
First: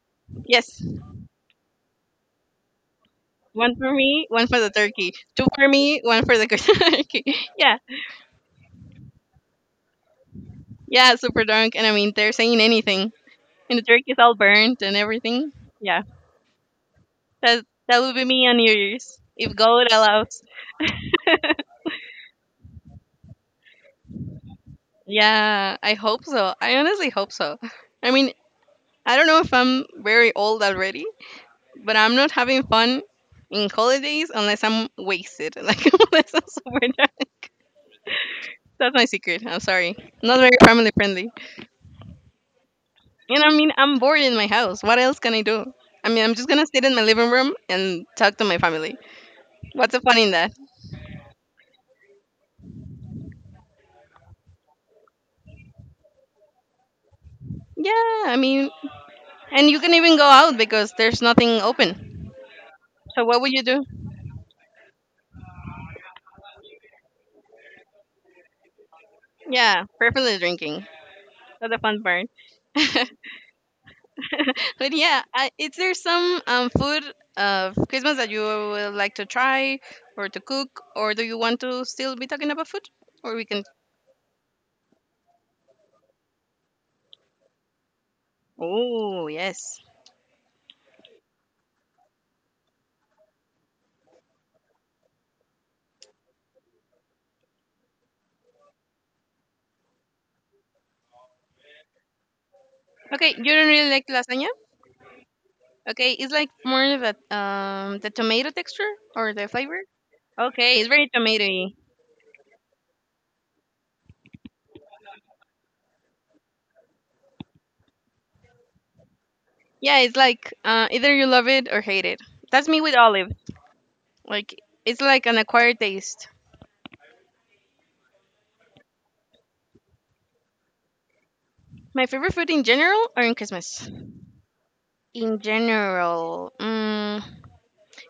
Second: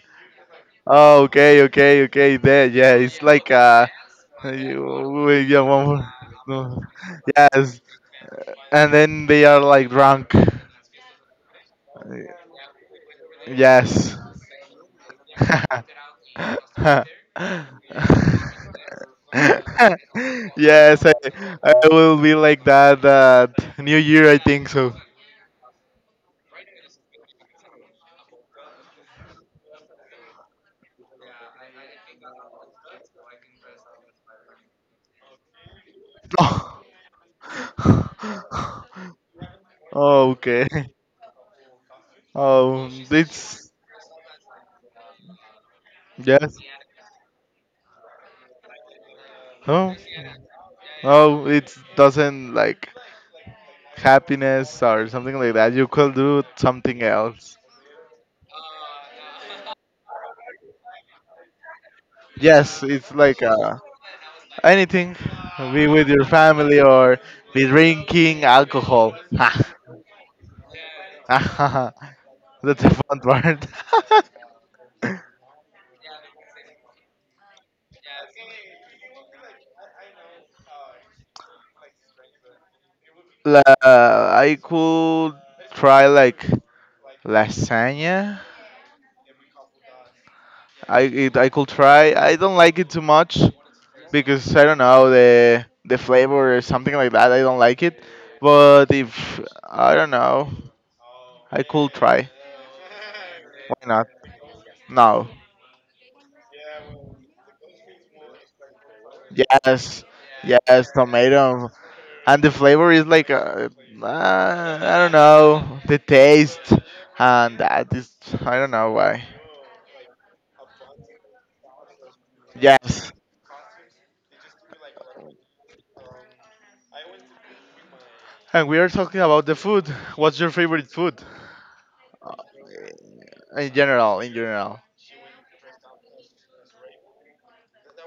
[SPEAKER 2] Yes,
[SPEAKER 1] Oh, okay, okay, okay. There, yeah. It's like
[SPEAKER 2] one
[SPEAKER 1] a.
[SPEAKER 2] for me, one for the
[SPEAKER 1] Yeah,
[SPEAKER 2] turkey.
[SPEAKER 1] one
[SPEAKER 2] Two for me,
[SPEAKER 1] for.
[SPEAKER 2] one for the
[SPEAKER 1] No.
[SPEAKER 2] turkey. Yeah,
[SPEAKER 1] Yes, and then they are like drunk.
[SPEAKER 2] yeah, super drunk, and I mean, they're saying anything, and the
[SPEAKER 1] Yes.
[SPEAKER 2] turkey's all burnt and everything. Yeah, that that would be me on New Year's if God allows.
[SPEAKER 1] Yes, I will be like that New Year, I think so.
[SPEAKER 2] Yeah, I hope so. I honestly hope so. I mean, I don't know if I'm very old already, but I'm not having fun in holidays unless I'm wasted, like unless I'm super drunk. That's my secret. I'm sorry.
[SPEAKER 1] Oh,
[SPEAKER 2] Not very
[SPEAKER 1] okay.
[SPEAKER 2] family friendly.
[SPEAKER 1] Oh,
[SPEAKER 2] And I
[SPEAKER 1] it's,
[SPEAKER 2] mean, I'm bored in my house. What else can I do? I mean, I'm just
[SPEAKER 1] yes.
[SPEAKER 2] gonna sit in my living room and talk to my family. What's
[SPEAKER 1] No,
[SPEAKER 2] the fun in that?
[SPEAKER 1] no, it doesn't like happiness or something like that. You could do something else.
[SPEAKER 2] Yeah, I mean, and you can even go out because there's nothing open.
[SPEAKER 1] Yes, it's
[SPEAKER 2] So what
[SPEAKER 1] like
[SPEAKER 2] would you do?
[SPEAKER 1] anything. Be with your family or be drinking alcohol.
[SPEAKER 2] Yeah, preferably drinking. That's the fun
[SPEAKER 1] That's
[SPEAKER 2] part.
[SPEAKER 1] the fun part.
[SPEAKER 2] But yeah, is there some food of Christmas that you would like to try or to cook, or do you want to still be talking about food? Or we can.
[SPEAKER 1] I could try like lasagna.
[SPEAKER 2] Oh yes.
[SPEAKER 1] I could try. I don't like it too much because I don't know the flavor or something like that. I don't like it. But if I don't know, I could try.
[SPEAKER 2] Okay, you don't
[SPEAKER 1] Why
[SPEAKER 2] really like
[SPEAKER 1] not?
[SPEAKER 2] lasagna.
[SPEAKER 1] No.
[SPEAKER 2] Okay, it's like more of a the tomato texture or the flavor.
[SPEAKER 1] Yes.
[SPEAKER 2] Okay, it's
[SPEAKER 1] Yes.
[SPEAKER 2] very
[SPEAKER 1] Tomato.
[SPEAKER 2] tomatoey.
[SPEAKER 1] And the flavor is like I don't know the taste, and that is, I don't know why.
[SPEAKER 2] Yeah, it's like either you love it or hate it. That's me with
[SPEAKER 1] Yes.
[SPEAKER 2] olive. Like it's like an acquired taste.
[SPEAKER 1] And we are talking about the food. What's your favorite food?
[SPEAKER 2] My favorite food in general or in
[SPEAKER 1] In
[SPEAKER 2] Christmas.
[SPEAKER 1] general, in general.
[SPEAKER 2] In general,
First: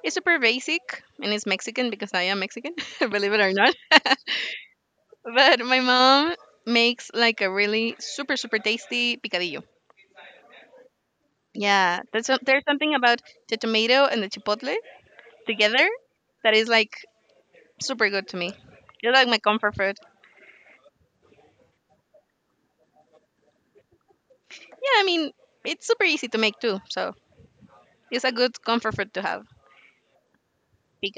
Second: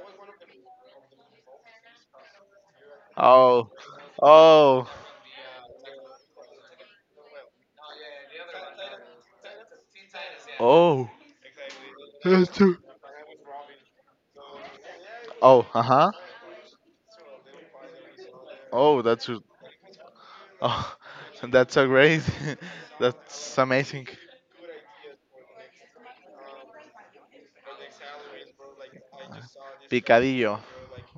[SPEAKER 2] it's super basic and it's Mexican because I am Mexican, believe it or
[SPEAKER 1] Oh,
[SPEAKER 2] not.
[SPEAKER 1] oh,
[SPEAKER 2] But my mom makes like a really super, super tasty picadillo.
[SPEAKER 1] oh.
[SPEAKER 2] Yeah, that's
[SPEAKER 1] That's
[SPEAKER 2] there's
[SPEAKER 1] too.
[SPEAKER 2] something about the tomato and the chipotle
[SPEAKER 1] Oh, uh
[SPEAKER 2] together
[SPEAKER 1] huh.
[SPEAKER 2] that is like super good to me.
[SPEAKER 1] Oh,
[SPEAKER 2] It's like my comfort food.
[SPEAKER 1] oh, that's so great. That's amazing.
[SPEAKER 2] Yeah, I mean, it's super easy to make too, so it's a good comfort food to have.
[SPEAKER 1] Picadillo.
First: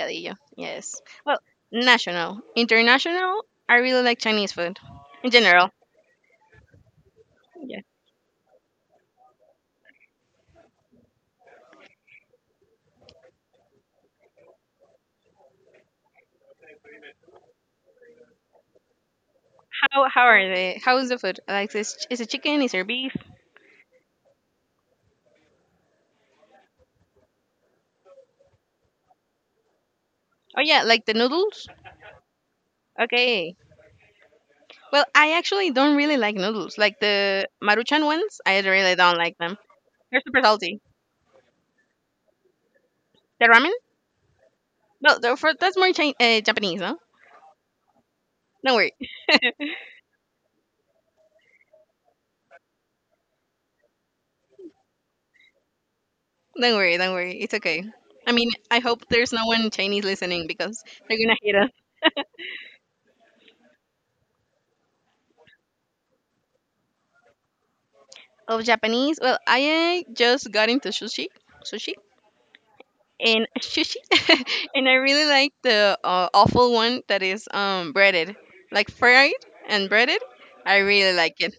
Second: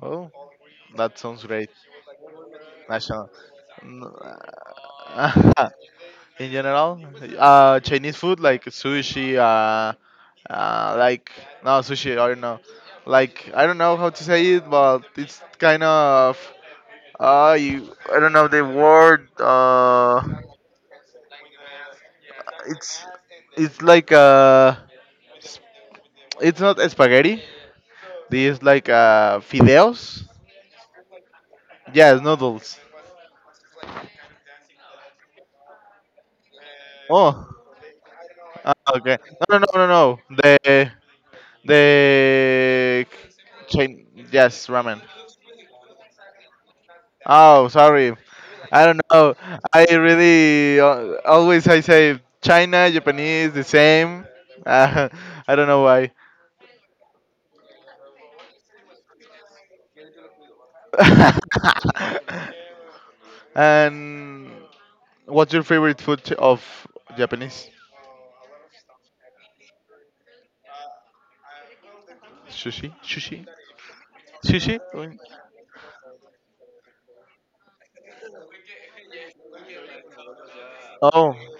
[SPEAKER 1] Oh,
[SPEAKER 2] yes.
[SPEAKER 1] that
[SPEAKER 2] Well,
[SPEAKER 1] sounds great.
[SPEAKER 2] national,
[SPEAKER 1] National.
[SPEAKER 2] international, I really like Chinese food in general.
[SPEAKER 1] In general,
[SPEAKER 2] Yeah.
[SPEAKER 1] Chinese food like sushi, like, no sushi, I don't know, like, I don't know how to say it, but it's kind of, you, I don't know the word
[SPEAKER 2] How
[SPEAKER 1] uh
[SPEAKER 2] how are they? How is the food? Like is it chicken? Is there
[SPEAKER 1] it's
[SPEAKER 2] beef?
[SPEAKER 1] it's like, it's not spaghetti, this like, fideos.
[SPEAKER 2] Oh yeah, like the noodles.
[SPEAKER 1] Yes, noodles.
[SPEAKER 2] Okay. Well, I actually don't really like noodles. Like
[SPEAKER 1] Oh,
[SPEAKER 2] the Maruchan ones, I really don't
[SPEAKER 1] okay.
[SPEAKER 2] like them.
[SPEAKER 1] No, no, no, no, no,
[SPEAKER 2] They're super
[SPEAKER 1] the,
[SPEAKER 2] salty.
[SPEAKER 1] the
[SPEAKER 2] The ramen?
[SPEAKER 1] Chin- yes, ramen.
[SPEAKER 2] No, that's more Japanese, no?
[SPEAKER 1] Oh, sorry.
[SPEAKER 2] Don't
[SPEAKER 1] I
[SPEAKER 2] worry.
[SPEAKER 1] don't know. I really, always I say China, Japanese, the same. Uh, I don't know why.
[SPEAKER 2] Don't worry. Don't worry. It's okay. I mean, I hope there's no one Chinese listening because they're gonna hate us.
[SPEAKER 1] And what's your favorite of Japanese?
[SPEAKER 2] Of Japanese, well, I just got into sushi. Sushi.
[SPEAKER 1] Sushi? Sushi?
[SPEAKER 2] And sushi
[SPEAKER 1] Sushi?
[SPEAKER 2] and I really like the awful one that is breaded like fried and breaded. I really like
[SPEAKER 1] Oh,
[SPEAKER 2] it,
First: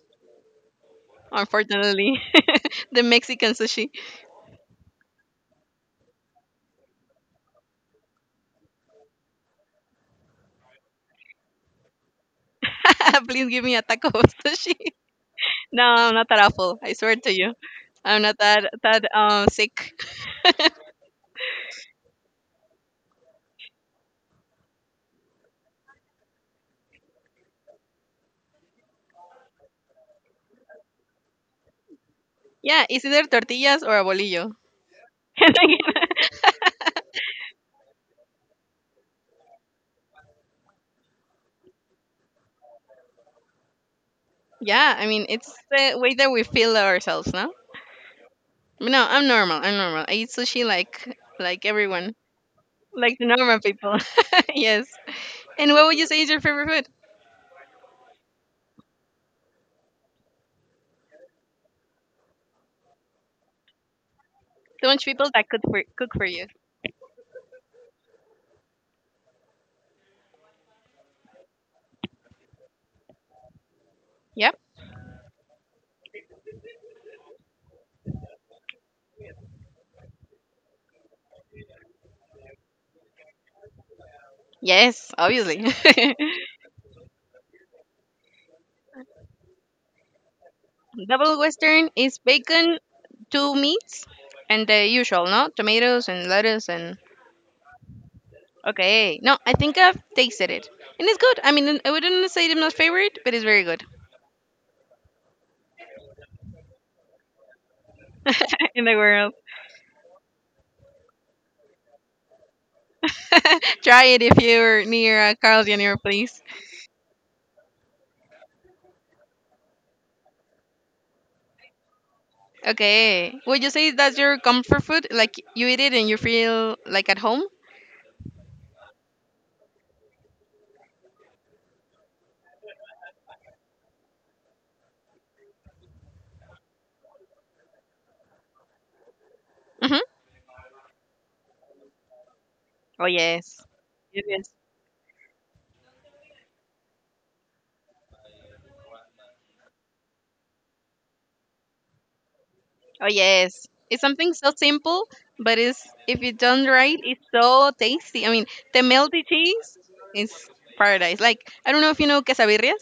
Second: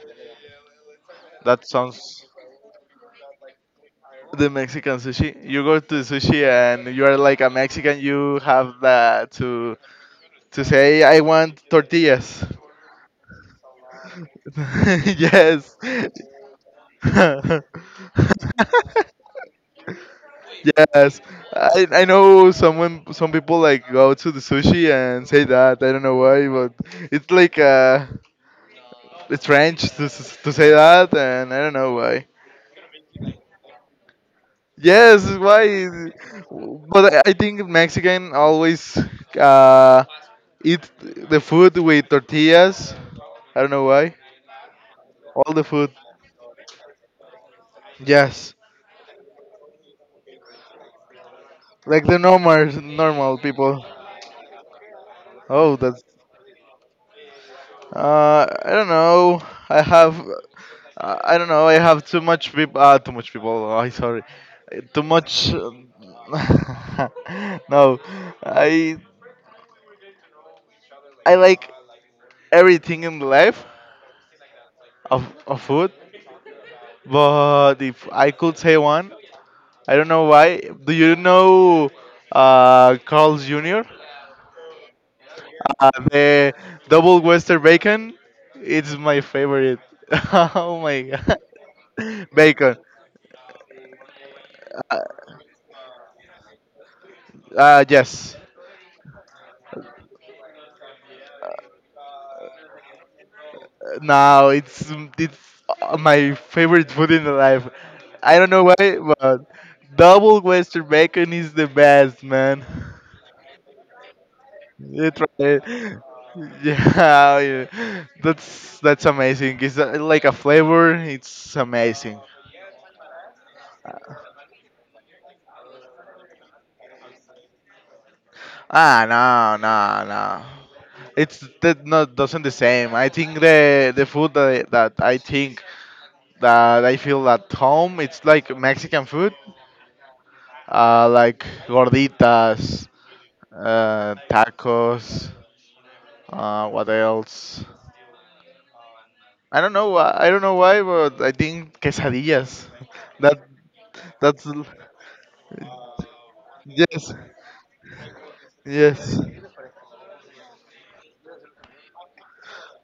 [SPEAKER 1] that
[SPEAKER 2] unfortunately.
[SPEAKER 1] sounds
[SPEAKER 2] The Mexican sushi.
[SPEAKER 1] the Mexican sushi. You go to sushi and you are like a Mexican. You have that to say I want tortillas.
[SPEAKER 2] Please give me a taco of sushi.
[SPEAKER 1] Yes.
[SPEAKER 2] No, I'm not that awful, I swear to you,
[SPEAKER 1] Yes.
[SPEAKER 2] I'm not that sick.
[SPEAKER 1] I know some people like go to the sushi and say that. I don't know why, but it's like it's French to say that, and I don't know why.
[SPEAKER 2] Yeah, it's either tortillas or a bolillo.
[SPEAKER 1] Yes, why? But I think Mexican always uh, eat the food with tortillas. I don't know why.
[SPEAKER 2] Yeah, I mean, it's
[SPEAKER 1] All the food.
[SPEAKER 2] the way that we feel ourselves, no?
[SPEAKER 1] Yes,
[SPEAKER 2] No, I'm normal, I'm normal, I eat sushi like
[SPEAKER 1] like
[SPEAKER 2] everyone,
[SPEAKER 1] the normal
[SPEAKER 2] like the
[SPEAKER 1] normal
[SPEAKER 2] normal
[SPEAKER 1] people.
[SPEAKER 2] people. Yes. And
[SPEAKER 1] Oh,
[SPEAKER 2] what would
[SPEAKER 1] that's.
[SPEAKER 2] you say is your favorite food?
[SPEAKER 1] I don't know. I have, I don't know. I have too much people. Too much people. Oh, I'm sorry. Too
[SPEAKER 2] Don't people that
[SPEAKER 1] much.
[SPEAKER 2] cook for you.
[SPEAKER 1] No, I I like everything in life
[SPEAKER 2] Yep.
[SPEAKER 1] of food. But if I could say one, I don't know why. Do you know Carl's Jr.
[SPEAKER 2] Yes, obviously.
[SPEAKER 1] The double Western bacon? It's my favorite. Oh my
[SPEAKER 2] Double Western is
[SPEAKER 1] god, bacon.
[SPEAKER 2] bacon, two meats, and the usual, no? Tomatoes and lettuce and.
[SPEAKER 1] Yes.
[SPEAKER 2] Okay. No, I think I've tasted it. And it's good. I mean, I wouldn't say it's my favorite, but it's very good.
[SPEAKER 1] No, it's my favorite food in the life. I don't know
[SPEAKER 2] In the
[SPEAKER 1] why,
[SPEAKER 2] world.
[SPEAKER 1] but double Western bacon is the best, man.
[SPEAKER 2] Try it if you're
[SPEAKER 1] You
[SPEAKER 2] near a
[SPEAKER 1] try.
[SPEAKER 2] Carl's Jr., please.
[SPEAKER 1] Yeah, yeah. That's amazing. It's like a flavor. It's amazing.
[SPEAKER 2] Okay. Would you say that's your comfort food? Like you eat it and you feel like at home?
[SPEAKER 1] No, no, no. It's that not doesn't the same. I think the food that I feel at home. It's like Mexican food,
[SPEAKER 2] Mm-hmm.
[SPEAKER 1] like gorditas,
[SPEAKER 2] Oh yes. It is.
[SPEAKER 1] tacos. What else? I don't know. I don't know why, but I think quesadillas.
[SPEAKER 2] Oh
[SPEAKER 1] That
[SPEAKER 2] yes. It's something
[SPEAKER 1] that's
[SPEAKER 2] so simple, but it's if it's done right,
[SPEAKER 1] yes,
[SPEAKER 2] it's so tasty. I mean, the
[SPEAKER 1] yes,
[SPEAKER 2] melty cheese is paradise. Like I don't know if you know quesabirrias.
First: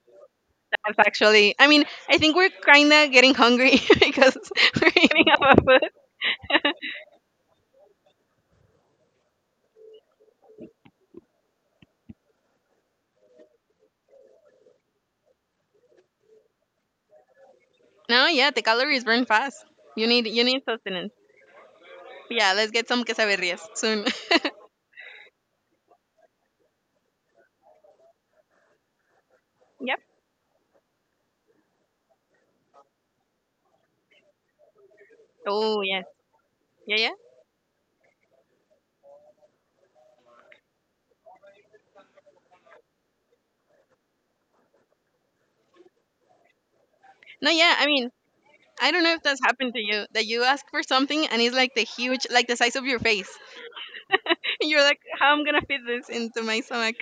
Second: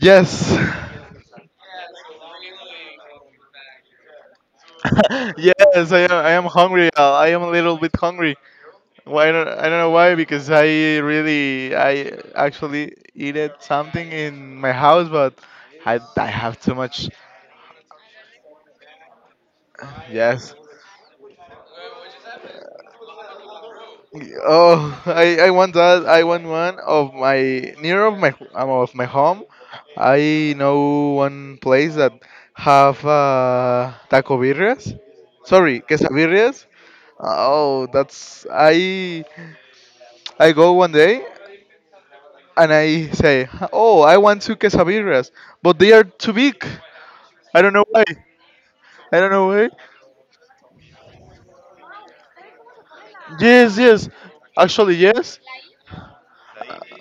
[SPEAKER 1] yes.
[SPEAKER 2] That's actually. I mean, I think we're kinda getting hungry because we're eating up our food.
[SPEAKER 1] yes, I am. I am hungry. I am a little bit hungry. Why don't I don't know why because I really I actually eat it something in my house, but I have too much.
[SPEAKER 2] No, yeah, the calories burn fast. You
[SPEAKER 1] Yes,
[SPEAKER 2] need sustenance. Yeah, let's get some quesabirrias soon.
[SPEAKER 1] oh, I want that. I want one of my near of my home.
[SPEAKER 2] Yep.
[SPEAKER 1] I know one place that have taco birrias. Sorry,
[SPEAKER 2] Oh yes.
[SPEAKER 1] quesabirrias.
[SPEAKER 2] Yeah, yeah.
[SPEAKER 1] Oh, that's I go one day and I say, oh, I want two quesabirrias, but they are too big.
[SPEAKER 2] No,
[SPEAKER 1] I don't
[SPEAKER 2] yeah. I
[SPEAKER 1] know why.
[SPEAKER 2] mean, I don't know
[SPEAKER 1] I
[SPEAKER 2] if
[SPEAKER 1] don't
[SPEAKER 2] that's
[SPEAKER 1] know why.
[SPEAKER 2] happened to you that you ask for something and it's like the huge, like the size of your face.
[SPEAKER 1] Yes, yes.
[SPEAKER 2] And you're
[SPEAKER 1] Actually,
[SPEAKER 2] like, how
[SPEAKER 1] yes.
[SPEAKER 2] am I gonna fit this into my stomach?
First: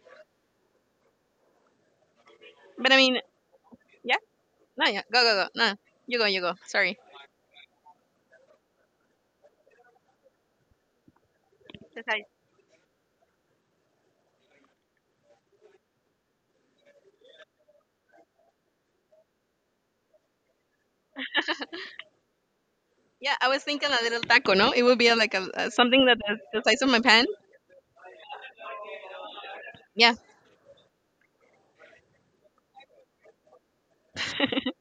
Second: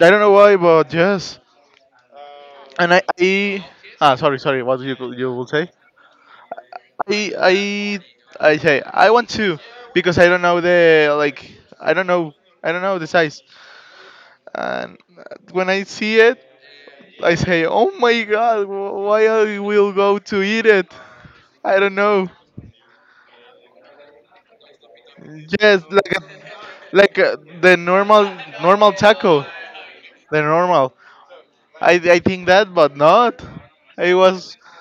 [SPEAKER 1] I don't know why, but yes.
[SPEAKER 2] But
[SPEAKER 1] And
[SPEAKER 2] I mean,
[SPEAKER 1] I ah,
[SPEAKER 2] yeah,
[SPEAKER 1] sorry, sorry. What
[SPEAKER 2] no,
[SPEAKER 1] you
[SPEAKER 2] yeah, go,
[SPEAKER 1] you
[SPEAKER 2] go,
[SPEAKER 1] will
[SPEAKER 2] go,
[SPEAKER 1] say?
[SPEAKER 2] no, you go, you go. Sorry.
[SPEAKER 1] I I say I want to because I don't know the like I
[SPEAKER 2] The
[SPEAKER 1] don't
[SPEAKER 2] size.
[SPEAKER 1] know I don't know the size and when I see it I say oh my god, why I will go to eat it I don't know,
[SPEAKER 2] Yeah, I was thinking a little taco, no? It would be like a
[SPEAKER 1] yes
[SPEAKER 2] something
[SPEAKER 1] like
[SPEAKER 2] that is the size of my pan.
[SPEAKER 1] the normal taco
[SPEAKER 2] Yeah.
[SPEAKER 1] the normal I think that but not I was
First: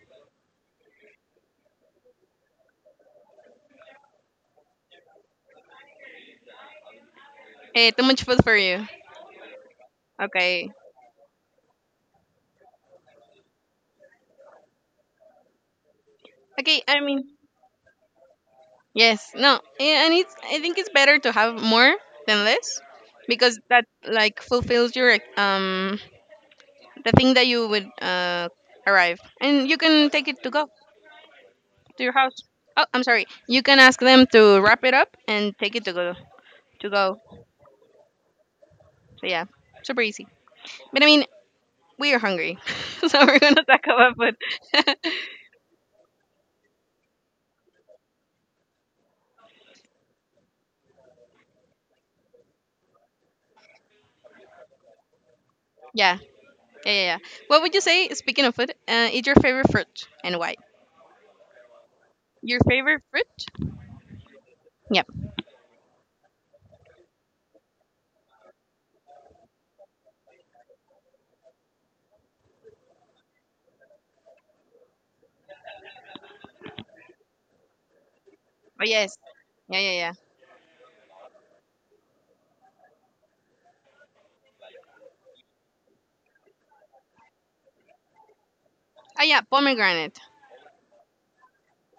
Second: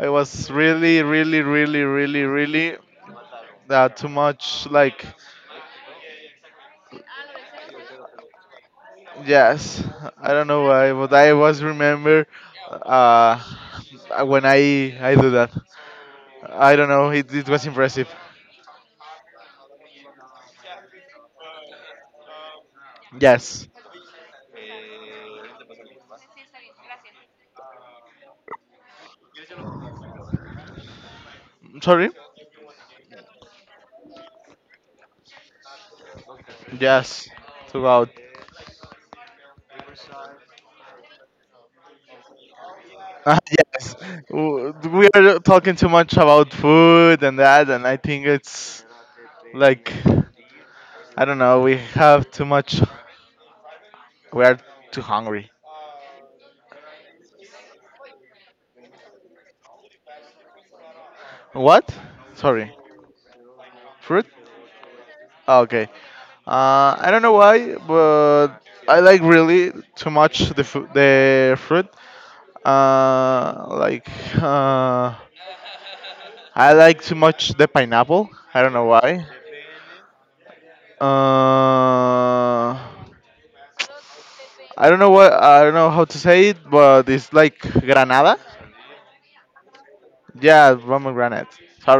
[SPEAKER 1] I was really that too much like
[SPEAKER 2] Hey, too much food for you.
[SPEAKER 1] yes, I don't know
[SPEAKER 2] Okay.
[SPEAKER 1] why, but I always remember uh, when I do that. I
[SPEAKER 2] Okay.
[SPEAKER 1] don't
[SPEAKER 2] I
[SPEAKER 1] know. It,
[SPEAKER 2] mean,
[SPEAKER 1] it was impressive.
[SPEAKER 2] yes. No. And it's. I think it's better to have more than less, because
[SPEAKER 1] Yes.
[SPEAKER 2] that like fulfills your the thing that you would arrive and you can take it to go to
[SPEAKER 1] Sorry.
[SPEAKER 2] your house. Oh, I'm sorry, you can ask them to wrap it up and take it to go.
[SPEAKER 1] Yes. Throughout.
[SPEAKER 2] So yeah, super easy, but I mean, we are hungry, so we're
[SPEAKER 1] Ah,
[SPEAKER 2] gonna talk
[SPEAKER 1] yes.
[SPEAKER 2] about food.
[SPEAKER 1] We are talking too much about food and that, and I think it's like I don't know. We have too much. We are too hungry.
[SPEAKER 2] Yeah, yeah, yeah, yeah, what would you say, speaking of food, is your favorite fruit and why?
[SPEAKER 1] What?
[SPEAKER 2] Your
[SPEAKER 1] Sorry.
[SPEAKER 2] favorite fruit.
[SPEAKER 1] Fruit?
[SPEAKER 2] Yep.
[SPEAKER 1] Okay. I don't know why, but I like really too much the fruit. Like uh, I like too much the pineapple. I don't
[SPEAKER 2] Oh
[SPEAKER 1] know
[SPEAKER 2] yes.
[SPEAKER 1] why.
[SPEAKER 2] Yeah, yeah, yeah.
[SPEAKER 1] Uh, I don't know what I don't know how to say it, but it's like granada.
[SPEAKER 2] Oh yeah, pomegranate.
[SPEAKER 1] Yeah, pomegranate.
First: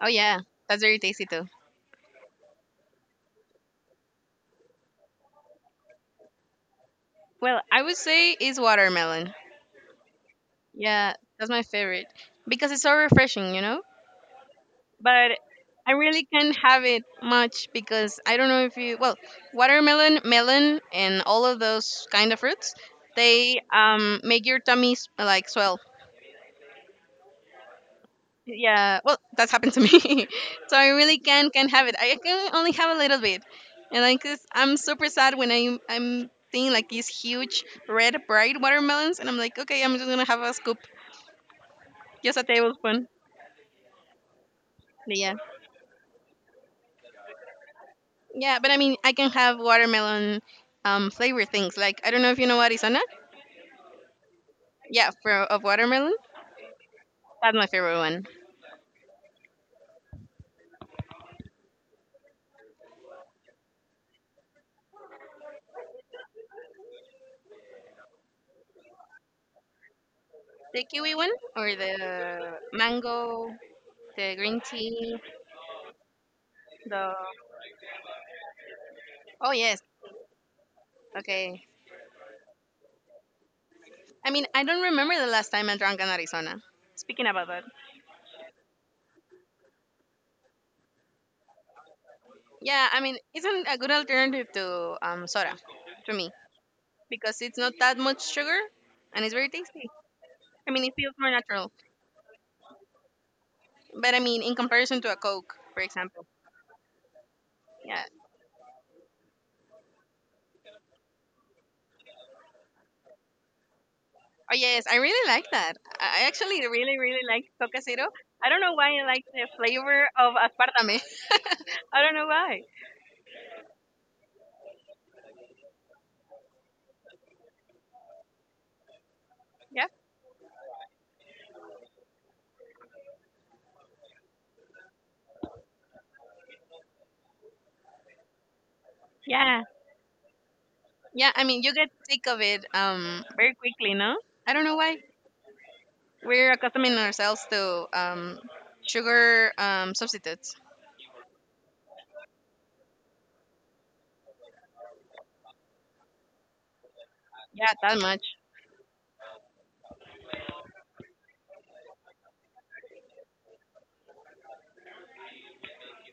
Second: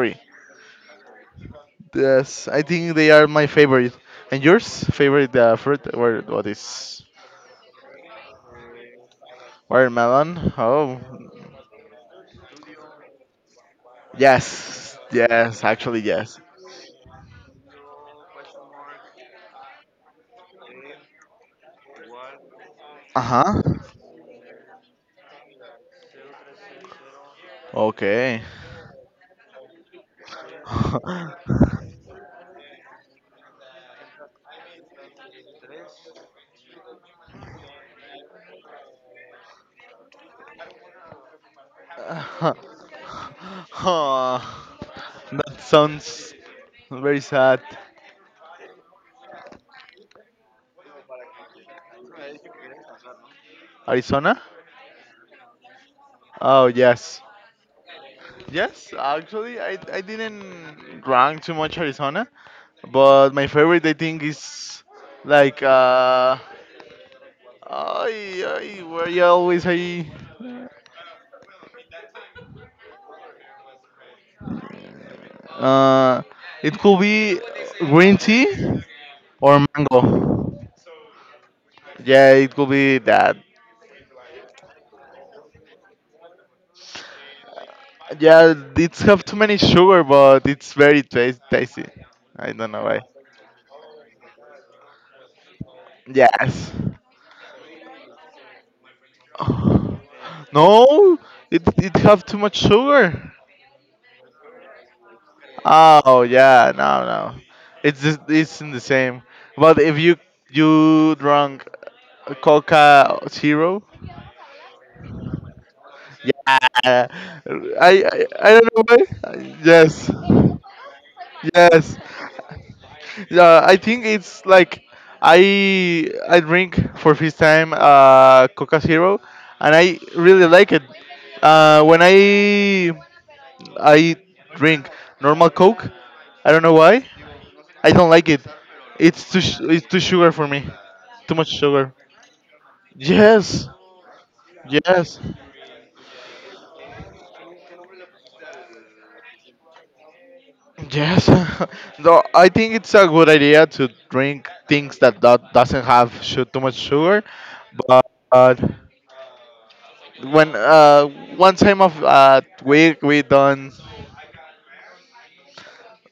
[SPEAKER 2] Oh yeah, that's very tasty too.
[SPEAKER 1] Yes, I think they are my favorite. And yours? Favorite fruit? Or what is
[SPEAKER 2] Well, I would say is watermelon.
[SPEAKER 1] watermelon? Oh.
[SPEAKER 2] Yeah, that's my favorite because it's so refreshing, you know?
[SPEAKER 1] Yes.
[SPEAKER 2] But
[SPEAKER 1] Yes.
[SPEAKER 2] I
[SPEAKER 1] Actually,
[SPEAKER 2] really
[SPEAKER 1] yes.
[SPEAKER 2] can't have it much because I don't know if you well, watermelon, melon and all of those kind of fruits,
[SPEAKER 1] Uh
[SPEAKER 2] they
[SPEAKER 1] huh.
[SPEAKER 2] make your tummy like swell.
[SPEAKER 1] Okay.
[SPEAKER 2] Yeah, well, that's happened to me. So I really can have it. I can only have a little bit. And like this, I'm super sad when I'm seeing like these huge red bright watermelons and I'm like, "Okay, I'm just going to have a scoop, just a tablespoon."
[SPEAKER 1] Huh.
[SPEAKER 2] But yeah.
[SPEAKER 1] That sounds very sad.
[SPEAKER 2] Yeah, but I mean, I can have watermelon flavor things. Like I don't know if you know arizona.
[SPEAKER 1] Arizona?
[SPEAKER 2] Yeah, for of watermelon.
[SPEAKER 1] Oh, yes.
[SPEAKER 2] That's my favorite one.
[SPEAKER 1] Yes, actually, I didn't rank too much Arizona, but my favorite, I think, is like, where you always I,
[SPEAKER 2] The kiwi one or the mango, the green tea,
[SPEAKER 1] uh, it could
[SPEAKER 2] the
[SPEAKER 1] be green tea
[SPEAKER 2] Oh
[SPEAKER 1] or
[SPEAKER 2] yes.
[SPEAKER 1] mango.
[SPEAKER 2] Okay.
[SPEAKER 1] Yeah, it could be that.
[SPEAKER 2] I mean, I don't remember the last time I drank an arizona. Speaking about that.
[SPEAKER 1] Yeah, it's have too many sugar, but it's very tasty. I don't know
[SPEAKER 2] Yeah,
[SPEAKER 1] why.
[SPEAKER 2] I mean, it's a good alternative to soda to me
[SPEAKER 1] Yes.
[SPEAKER 2] because it's not that much sugar and it's very tasty. I mean, it feels
[SPEAKER 1] No,
[SPEAKER 2] more
[SPEAKER 1] it
[SPEAKER 2] natural.
[SPEAKER 1] it have too much sugar.
[SPEAKER 2] But I mean, in comparison to a coke, for
[SPEAKER 1] Oh
[SPEAKER 2] example.
[SPEAKER 1] yeah, no no, it's
[SPEAKER 2] Yeah,
[SPEAKER 1] just, it's in the same. But if you drunk Coca Zero,
[SPEAKER 2] oh yes, I really like that. I
[SPEAKER 1] yeah,
[SPEAKER 2] actually really,
[SPEAKER 1] I
[SPEAKER 2] really like Tocacero. I don't
[SPEAKER 1] I don't
[SPEAKER 2] know
[SPEAKER 1] know
[SPEAKER 2] why I like the
[SPEAKER 1] why.
[SPEAKER 2] flavor
[SPEAKER 1] Yes,
[SPEAKER 2] of aspartame.
[SPEAKER 1] yes.
[SPEAKER 2] I don't know why.
[SPEAKER 1] Yeah, I think it's like I drink for first time Coca Zero, and
[SPEAKER 2] Yeah.
[SPEAKER 1] I really like it. When I drink normal Coke, I don't know why. I don't like it. It's
[SPEAKER 2] Yeah.
[SPEAKER 1] it's too sugar for me.
[SPEAKER 2] Yeah.
[SPEAKER 1] Too
[SPEAKER 2] I
[SPEAKER 1] much
[SPEAKER 2] mean, you get
[SPEAKER 1] sugar.
[SPEAKER 2] sick of it very
[SPEAKER 1] Yes,
[SPEAKER 2] quickly, no? I don't know why.
[SPEAKER 1] yes,
[SPEAKER 2] We're accustoming ourselves to sugar substitutes.
[SPEAKER 1] yes. No, I think it's a good idea to drink things that, that doesn't have too much sugar,
[SPEAKER 2] Yeah, that
[SPEAKER 1] but.
[SPEAKER 2] much.
[SPEAKER 1] When one time of week we don't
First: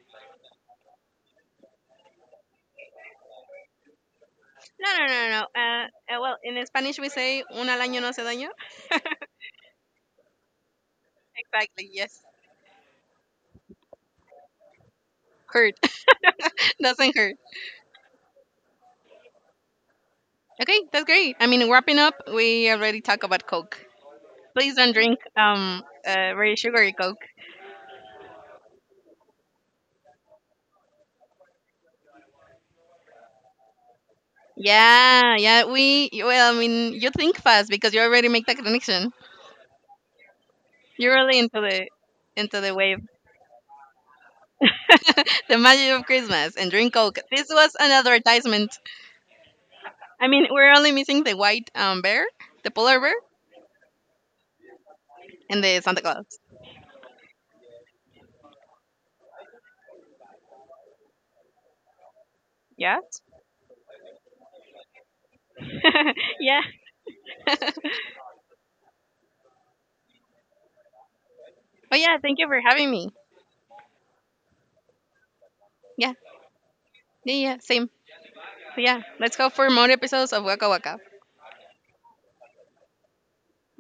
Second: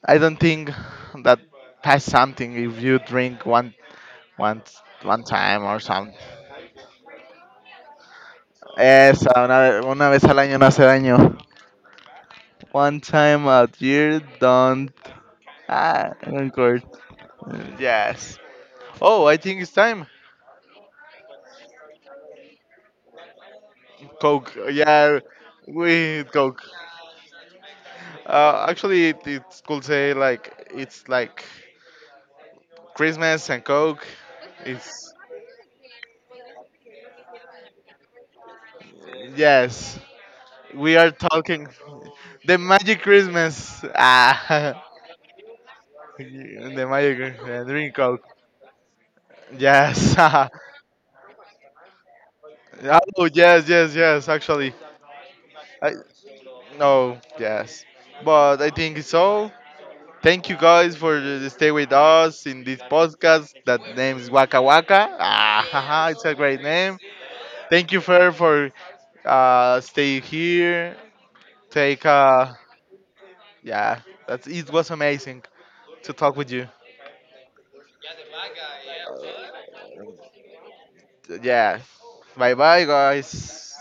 [SPEAKER 1] I don't think that pass something if you drink one
[SPEAKER 2] No, no,
[SPEAKER 1] one
[SPEAKER 2] no, no.
[SPEAKER 1] time or something.
[SPEAKER 2] Well, in Spanish we say un al año no hace daño.
[SPEAKER 1] Esa, una, una vez al año no hace daño.
[SPEAKER 2] Exactly. Yes.
[SPEAKER 1] One time a year don't
[SPEAKER 2] Hurt.
[SPEAKER 1] ah don't
[SPEAKER 2] Doesn't hurt.
[SPEAKER 1] yes. Oh, I think it's time.
[SPEAKER 2] Okay, that's great. I mean, wrapping up, we already talked about Coke.
[SPEAKER 1] Coke.
[SPEAKER 2] Please don't drink
[SPEAKER 1] Yeah, we
[SPEAKER 2] very
[SPEAKER 1] Coke.
[SPEAKER 2] sugary Coke.
[SPEAKER 1] Actually, it could say like it's like Christmas and Coke. It's
[SPEAKER 2] Yeah, yeah. We Well, I mean, you think fast because you already make that connection.
[SPEAKER 1] yes. We are
[SPEAKER 2] You're really into
[SPEAKER 1] talking
[SPEAKER 2] the
[SPEAKER 1] the
[SPEAKER 2] wave,
[SPEAKER 1] magic Christmas. Ah,
[SPEAKER 2] the magic of Christmas, and
[SPEAKER 1] the
[SPEAKER 2] drink Coke.
[SPEAKER 1] magic
[SPEAKER 2] This was an
[SPEAKER 1] drink coke.
[SPEAKER 2] advertisement.
[SPEAKER 1] Yes.
[SPEAKER 2] I mean, we're only missing the white bear, the polar bear,
[SPEAKER 1] oh yes, yes, yes. Actually,
[SPEAKER 2] and the
[SPEAKER 1] I
[SPEAKER 2] Santa Claus.
[SPEAKER 1] no yes, but I think so. Thank you guys for stay with us in this
[SPEAKER 2] Yeah,
[SPEAKER 1] podcast. That name is Waka Waka. Ah, haha, it's a
[SPEAKER 2] yeah.
[SPEAKER 1] great name. Thank you Fer for stay here.
[SPEAKER 2] Oh
[SPEAKER 1] Take
[SPEAKER 2] yeah. Thank you for having me.
[SPEAKER 1] yeah, that's it was amazing to
[SPEAKER 2] Yeah,
[SPEAKER 1] talk with you.
[SPEAKER 2] yeah, yeah. Same. So yeah, let's go for more episodes of Waka Waka.
[SPEAKER 1] Yeah, bye bye, guys.